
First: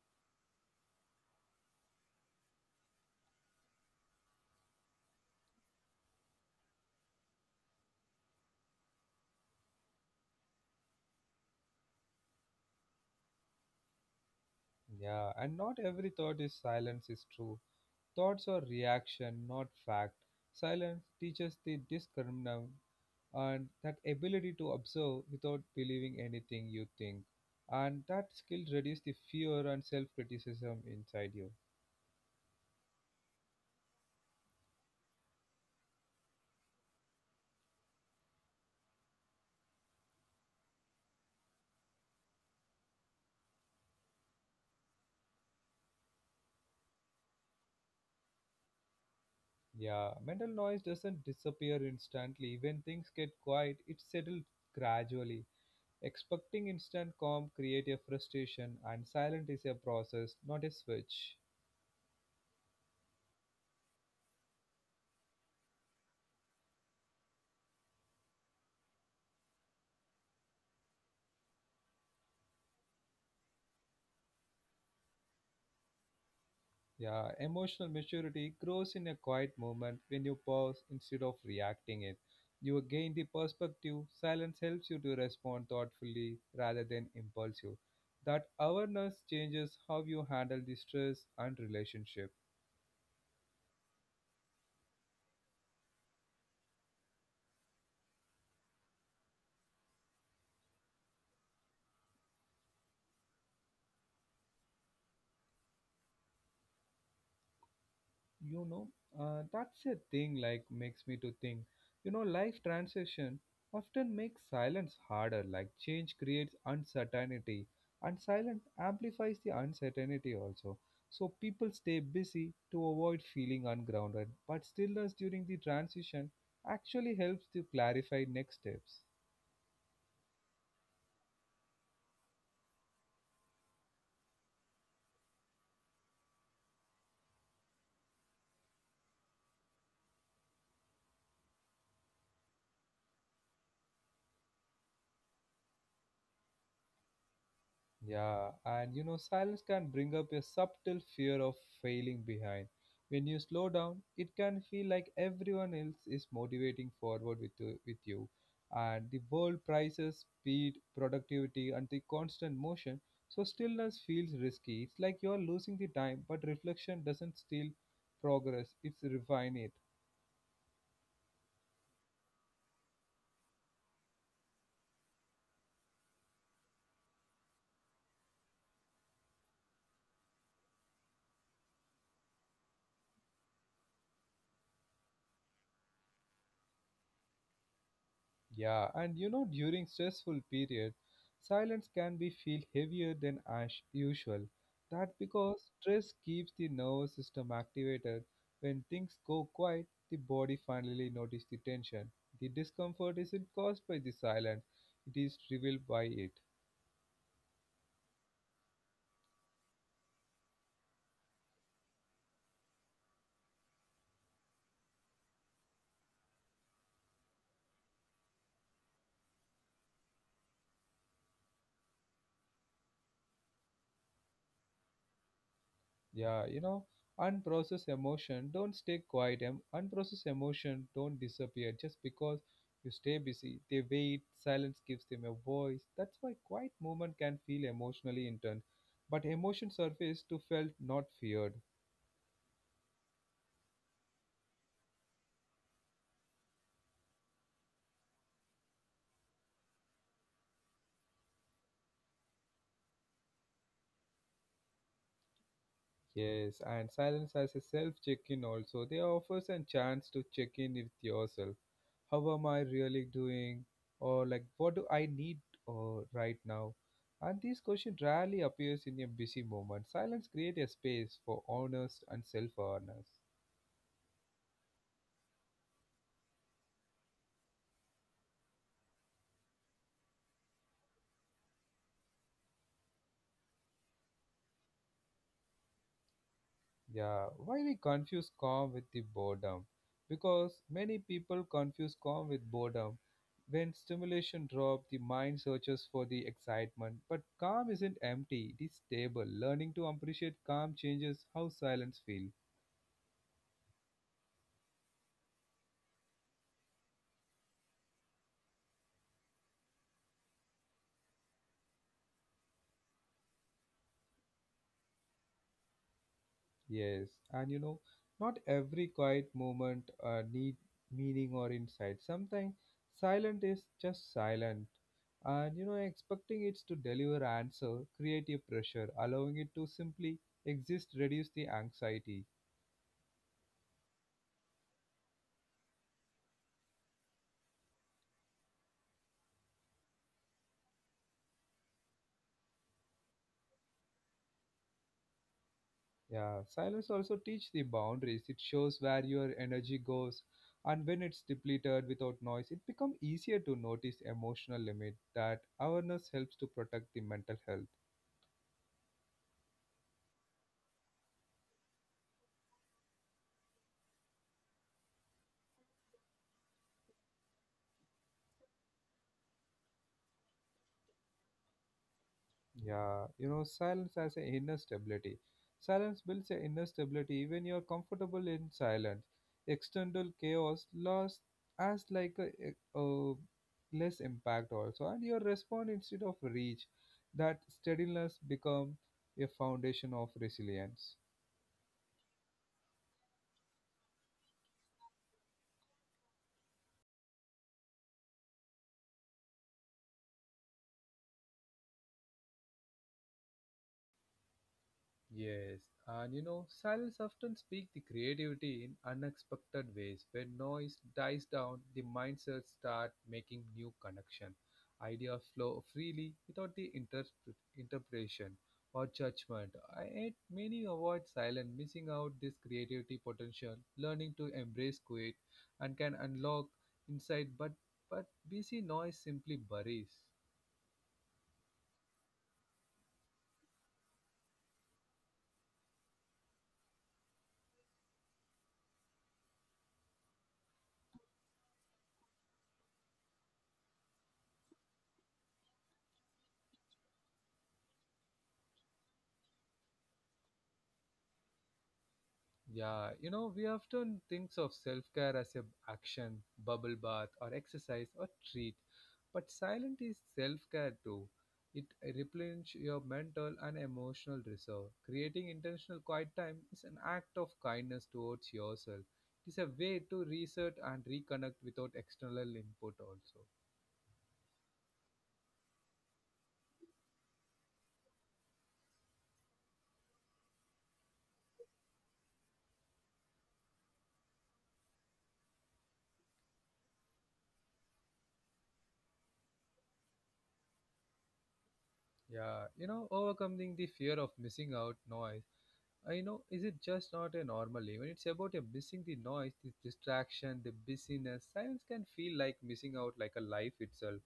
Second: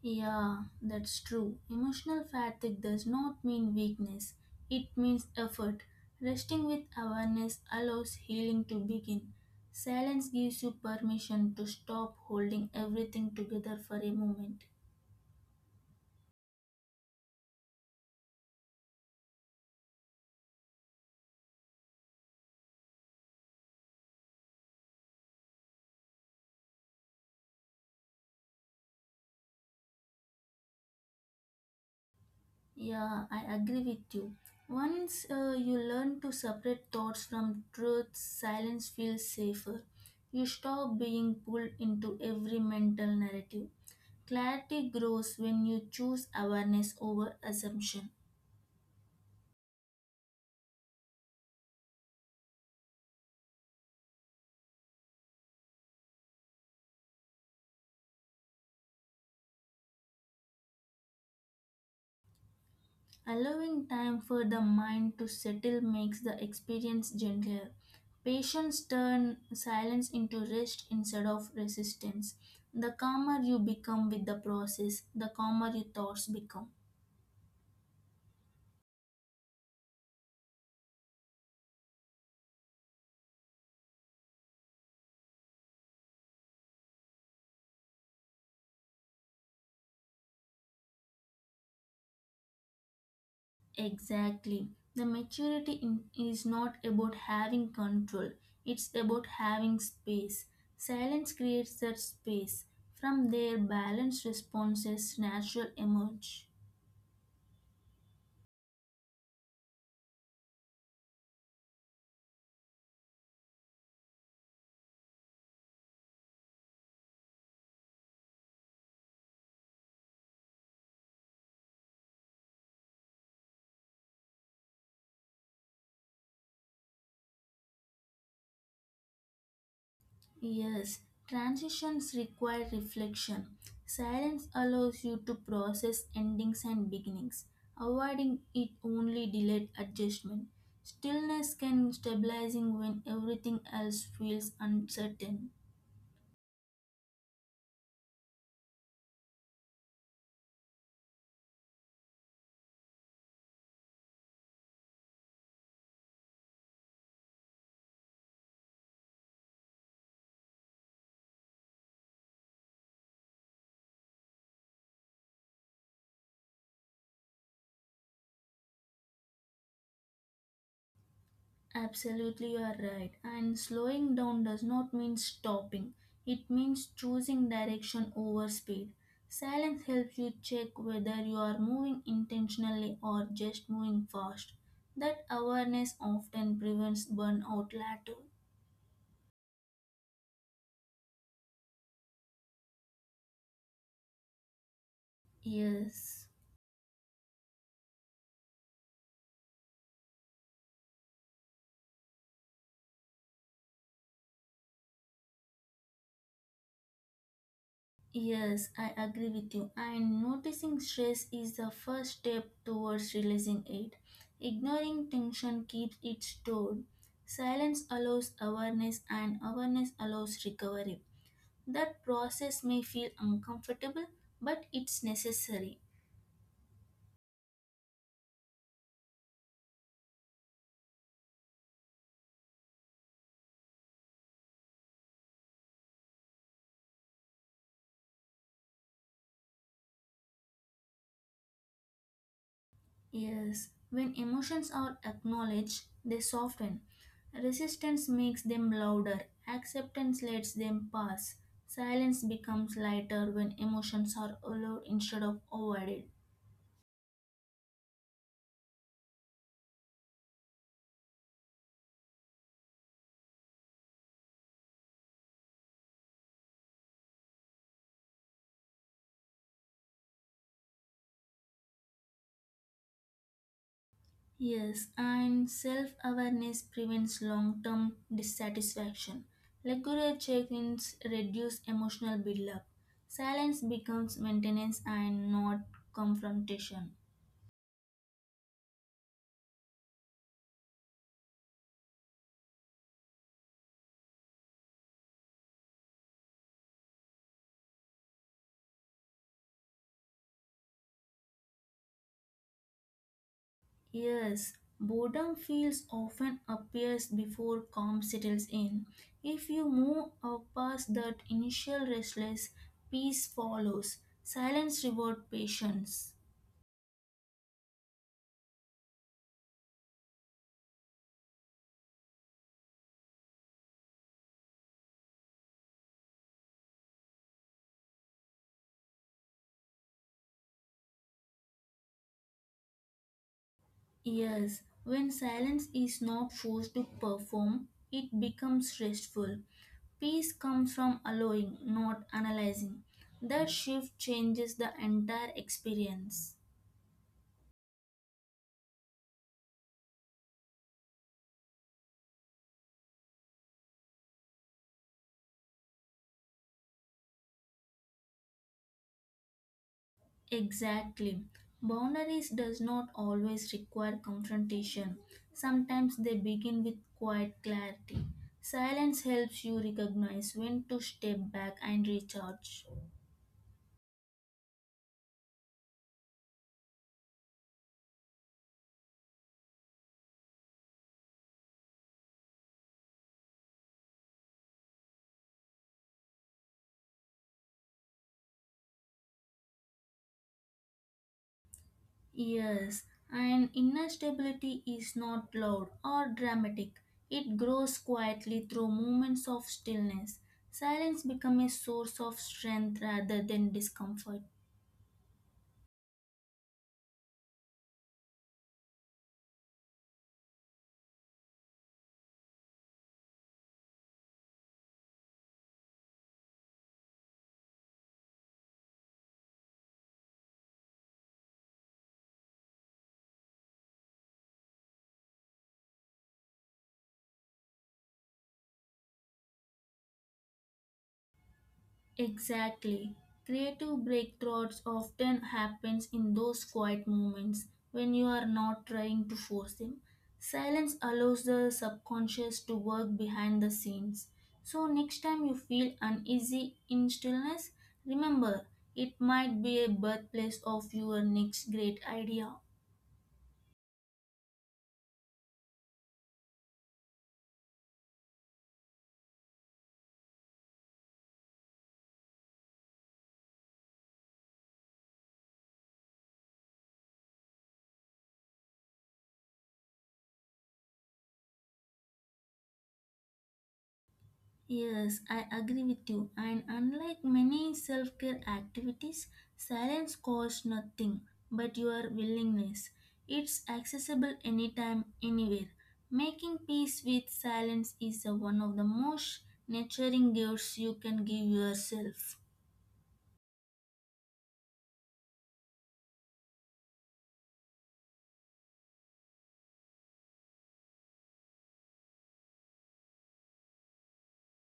Speaker 2: Yeah, that's true. Emotional fatigue does not mean weakness, it means effort. Resting with awareness allows healing to begin. Silence gives you permission to stop holding everything together for a moment.
Speaker 1: Yeah, and not every thought is silence is true. Thoughts are reaction, not fact. Silence teaches the discriminant and that ability to observe without believing anything you think. And that skill reduces the fear and self criticism inside you.
Speaker 2: Yeah, I agree with you. Once you learn to separate thoughts from truth, silence feels safer. You stop being pulled into every mental narrative. Clarity grows when you choose awareness over assumption.
Speaker 1: Yeah, mental noise doesn't disappear instantly. When things get quiet, it settles gradually. Expecting instant calm creates a frustration, and silence is a process, not a switch.
Speaker 2: Allowing time for the mind to settle makes the experience gentler. Patience turn silence into rest instead of resistance. The calmer you become with the process, the calmer your thoughts become.
Speaker 1: Yeah, emotional maturity grows in a quiet moment when you pause instead of reacting it. You gain the perspective. Silence helps you to respond thoughtfully rather than impulsive. That awareness changes how you handle the stress and relationship.
Speaker 2: Exactly. The maturity in, is not about having control, it's about having space. Silence creates that space. From there, balanced responses natural emerge.
Speaker 1: You know, that's a thing like makes me to think, you know, life transition often makes silence harder. Like change creates uncertainty and silence amplifies the uncertainty also, so people stay busy to avoid feeling ungrounded, but stillness during the transition actually helps to clarify next steps.
Speaker 2: Yes, transitions require reflection. Silence allows you to process endings and beginnings. Avoiding it only delayed adjustment. Stillness can be stabilizing when everything else feels uncertain.
Speaker 1: Yeah, and you know, silence can bring up a subtle fear of failing behind. When you slow down, it can feel like everyone else is motivating forward with you. And the world prizes speed, productivity, and the constant motion, so stillness feels risky. It's like you're losing the time, but reflection doesn't steal progress, it's refine it.
Speaker 2: Absolutely, you are right. And slowing down does not mean stopping, it means choosing direction over speed. Silence helps you check whether you are moving intentionally or just moving fast. That awareness often prevents burnout later.
Speaker 1: Yeah, and you know, during stressful period, silence can be feel heavier than as usual. That because
Speaker 2: Yes.
Speaker 1: stress keeps the nervous system activated. When things go quiet, the body finally notices the tension. The discomfort isn't caused by the silence; it is revealed by it.
Speaker 2: Yes, I agree with you. And noticing stress is the first step towards releasing it. Ignoring tension keeps it stored. Silence allows awareness, and awareness allows recovery. That process may feel uncomfortable, but it's necessary.
Speaker 1: Yeah, you know, unprocessed emotion don't stay quiet. Unprocessed emotion don't disappear just because you stay busy. They wait, silence gives them a voice. That's why quiet movement can feel emotionally intense. But emotion surface to felt not feared.
Speaker 2: Yes, when emotions are acknowledged, they soften. Resistance makes them louder, acceptance lets them pass. Silence becomes lighter when emotions are allowed instead of avoided.
Speaker 1: Yes, and silence has a self check in also. They offers a chance to check in with yourself. How am I really doing? Or like what do I need right now? And this question rarely appears in a busy moment. Silence creates a space for honest and self awareness.
Speaker 2: Yes, and self awareness prevents long term dissatisfaction. Regular check ins reduce emotional buildup. Silence becomes maintenance and not confrontation.
Speaker 1: Yeah, why we confuse calm with the boredom? Because many people confuse calm with boredom. When stimulation drops, the mind searches for the excitement, but calm isn't empty, it is stable. Learning to appreciate calm changes how silence feels.
Speaker 2: Yes, boredom feels often appears before calm settles in. If you move past that initial restless, peace follows. Silence rewards patience.
Speaker 1: Yes, and you know, not every quiet moment need meaning or insight. Sometimes silent is just silent, and you know, expecting it to deliver answer, creative pressure, allowing it to simply exist, reduce the anxiety.
Speaker 2: Yes, when silence is not forced to perform, it becomes restful. Peace comes from allowing, not analyzing. That shift changes the entire experience.
Speaker 1: Yeah, silence also teach the boundaries. It shows where your energy goes, and when it's depleted without noise, it become easier to notice emotional limit. That awareness helps to protect the mental health.
Speaker 2: Exactly. Boundaries does not always require confrontation. Sometimes they begin with quiet clarity. Silence helps you recognize when to step back and recharge.
Speaker 1: Yeah, you know, silence has an inner stability. Silence builds an inner stability. Even you are comfortable in silence, external chaos lost as like a less impact also, and your response instead of reach. That steadiness become a foundation of resilience.
Speaker 2: Yes, and inner stability is not loud or dramatic. It grows quietly through moments of stillness. Silence becomes a source of strength rather than discomfort.
Speaker 1: Yes, and you know, silence often speaks the creativity in unexpected ways. When noise dies down, the mindset start making new connection. Ideas flow freely without the interpretation or judgment. I yet many avoid silence, missing out this creativity potential. Learning to embrace quiet and can unlock insight, but but busy noise simply buries.
Speaker 2: Exactly. Creative breakthroughs often happens in those quiet moments when you are not trying to force them. Silence allows the subconscious to work behind the scenes. So next time you feel uneasy in stillness, remember it might be a birthplace of your next great idea.
Speaker 1: Yeah, you know, we often thinks of self-care as a action, bubble bath or exercise or treat. But silent is self-care too. It replenishes your mental and emotional reserve. Creating intentional quiet time is an act of kindness towards yourself. It is a way to reset and reconnect without external input also.
Speaker 2: Yes, I agree with you. And unlike many self care activities, silence costs nothing but your willingness. It's accessible anytime, anywhere. Making peace with silence is one of the most nurturing gifts you can give yourself.
Speaker 1: Yeah, you know, overcoming the fear of missing out noise, I know, is it just not a normal event? It's about a missing the noise, the distraction, the busyness. Silence can feel like missing out like a life itself.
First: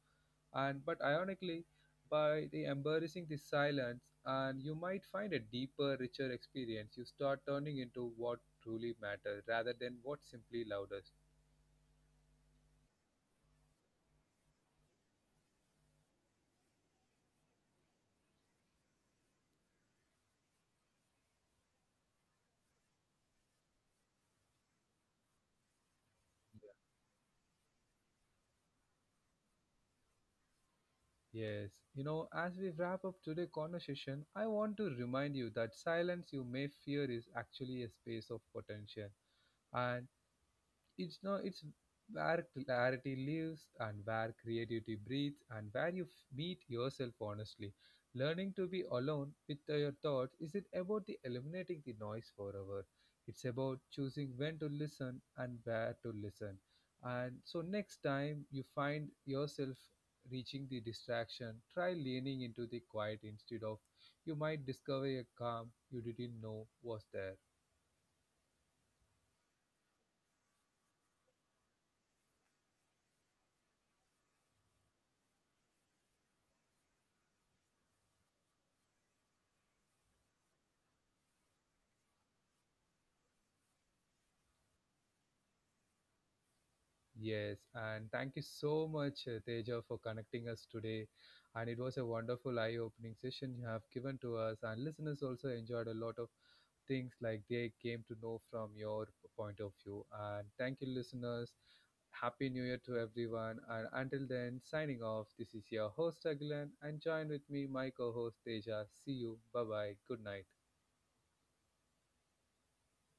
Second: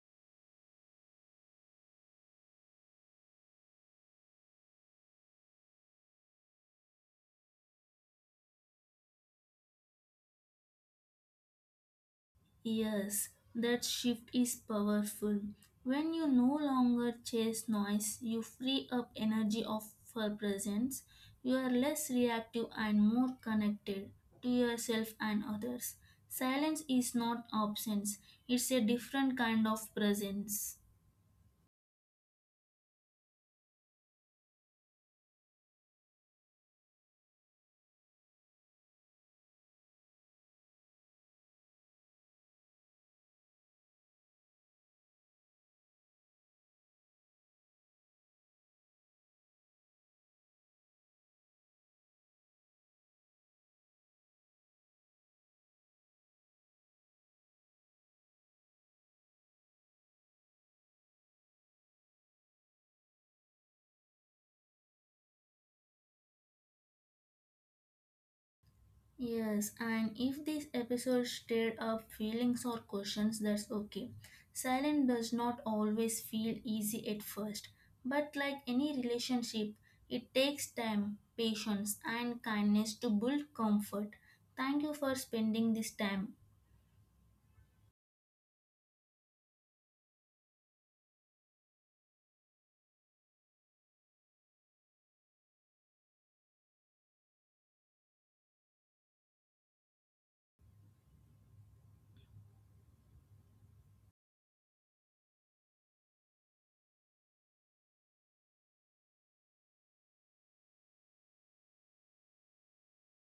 Speaker 1: And but ironically, by the embarrassing the silence, and you might find a deeper, richer experience. You start turning into what truly matters rather than what's simply loudest.
Speaker 2: Yes, that shift is powerful. When you no longer chase noise, you free up energy of for presence. You are less reactive and more connected to yourself and others. Silence is not absence, it's a different kind of presence.
Speaker 1: Yes, you know, as we wrap up today's conversation, I want to remind you that silence you may fear is actually a space of potential. And it's no it's where clarity lives and where creativity breathes and where you meet yourself honestly. Learning to be alone with your thoughts isn't about the eliminating the noise forever, it's about choosing when to listen and where to listen. And so next time you find yourself reaching the distraction, try leaning into the quiet instead of, you might discover a calm you didn't know was there.
Speaker 2: Yes, and if this episode stirred up feelings or questions, that's okay. Silence does not always feel easy at first, but like any relationship, it takes time, patience, and kindness to build comfort. Thank you for spending this time.
Speaker 1: Yes, and thank you so much, Teja, for connecting us today. And it was a wonderful eye-opening session you have given to us, and listeners also enjoyed a lot of things like they came to know from your point of view. And thank you, listeners. Happy New Year to everyone. And until then, signing off. This is your host Agilan, and join with me, my co-host Teja. See you. Bye bye. Good night.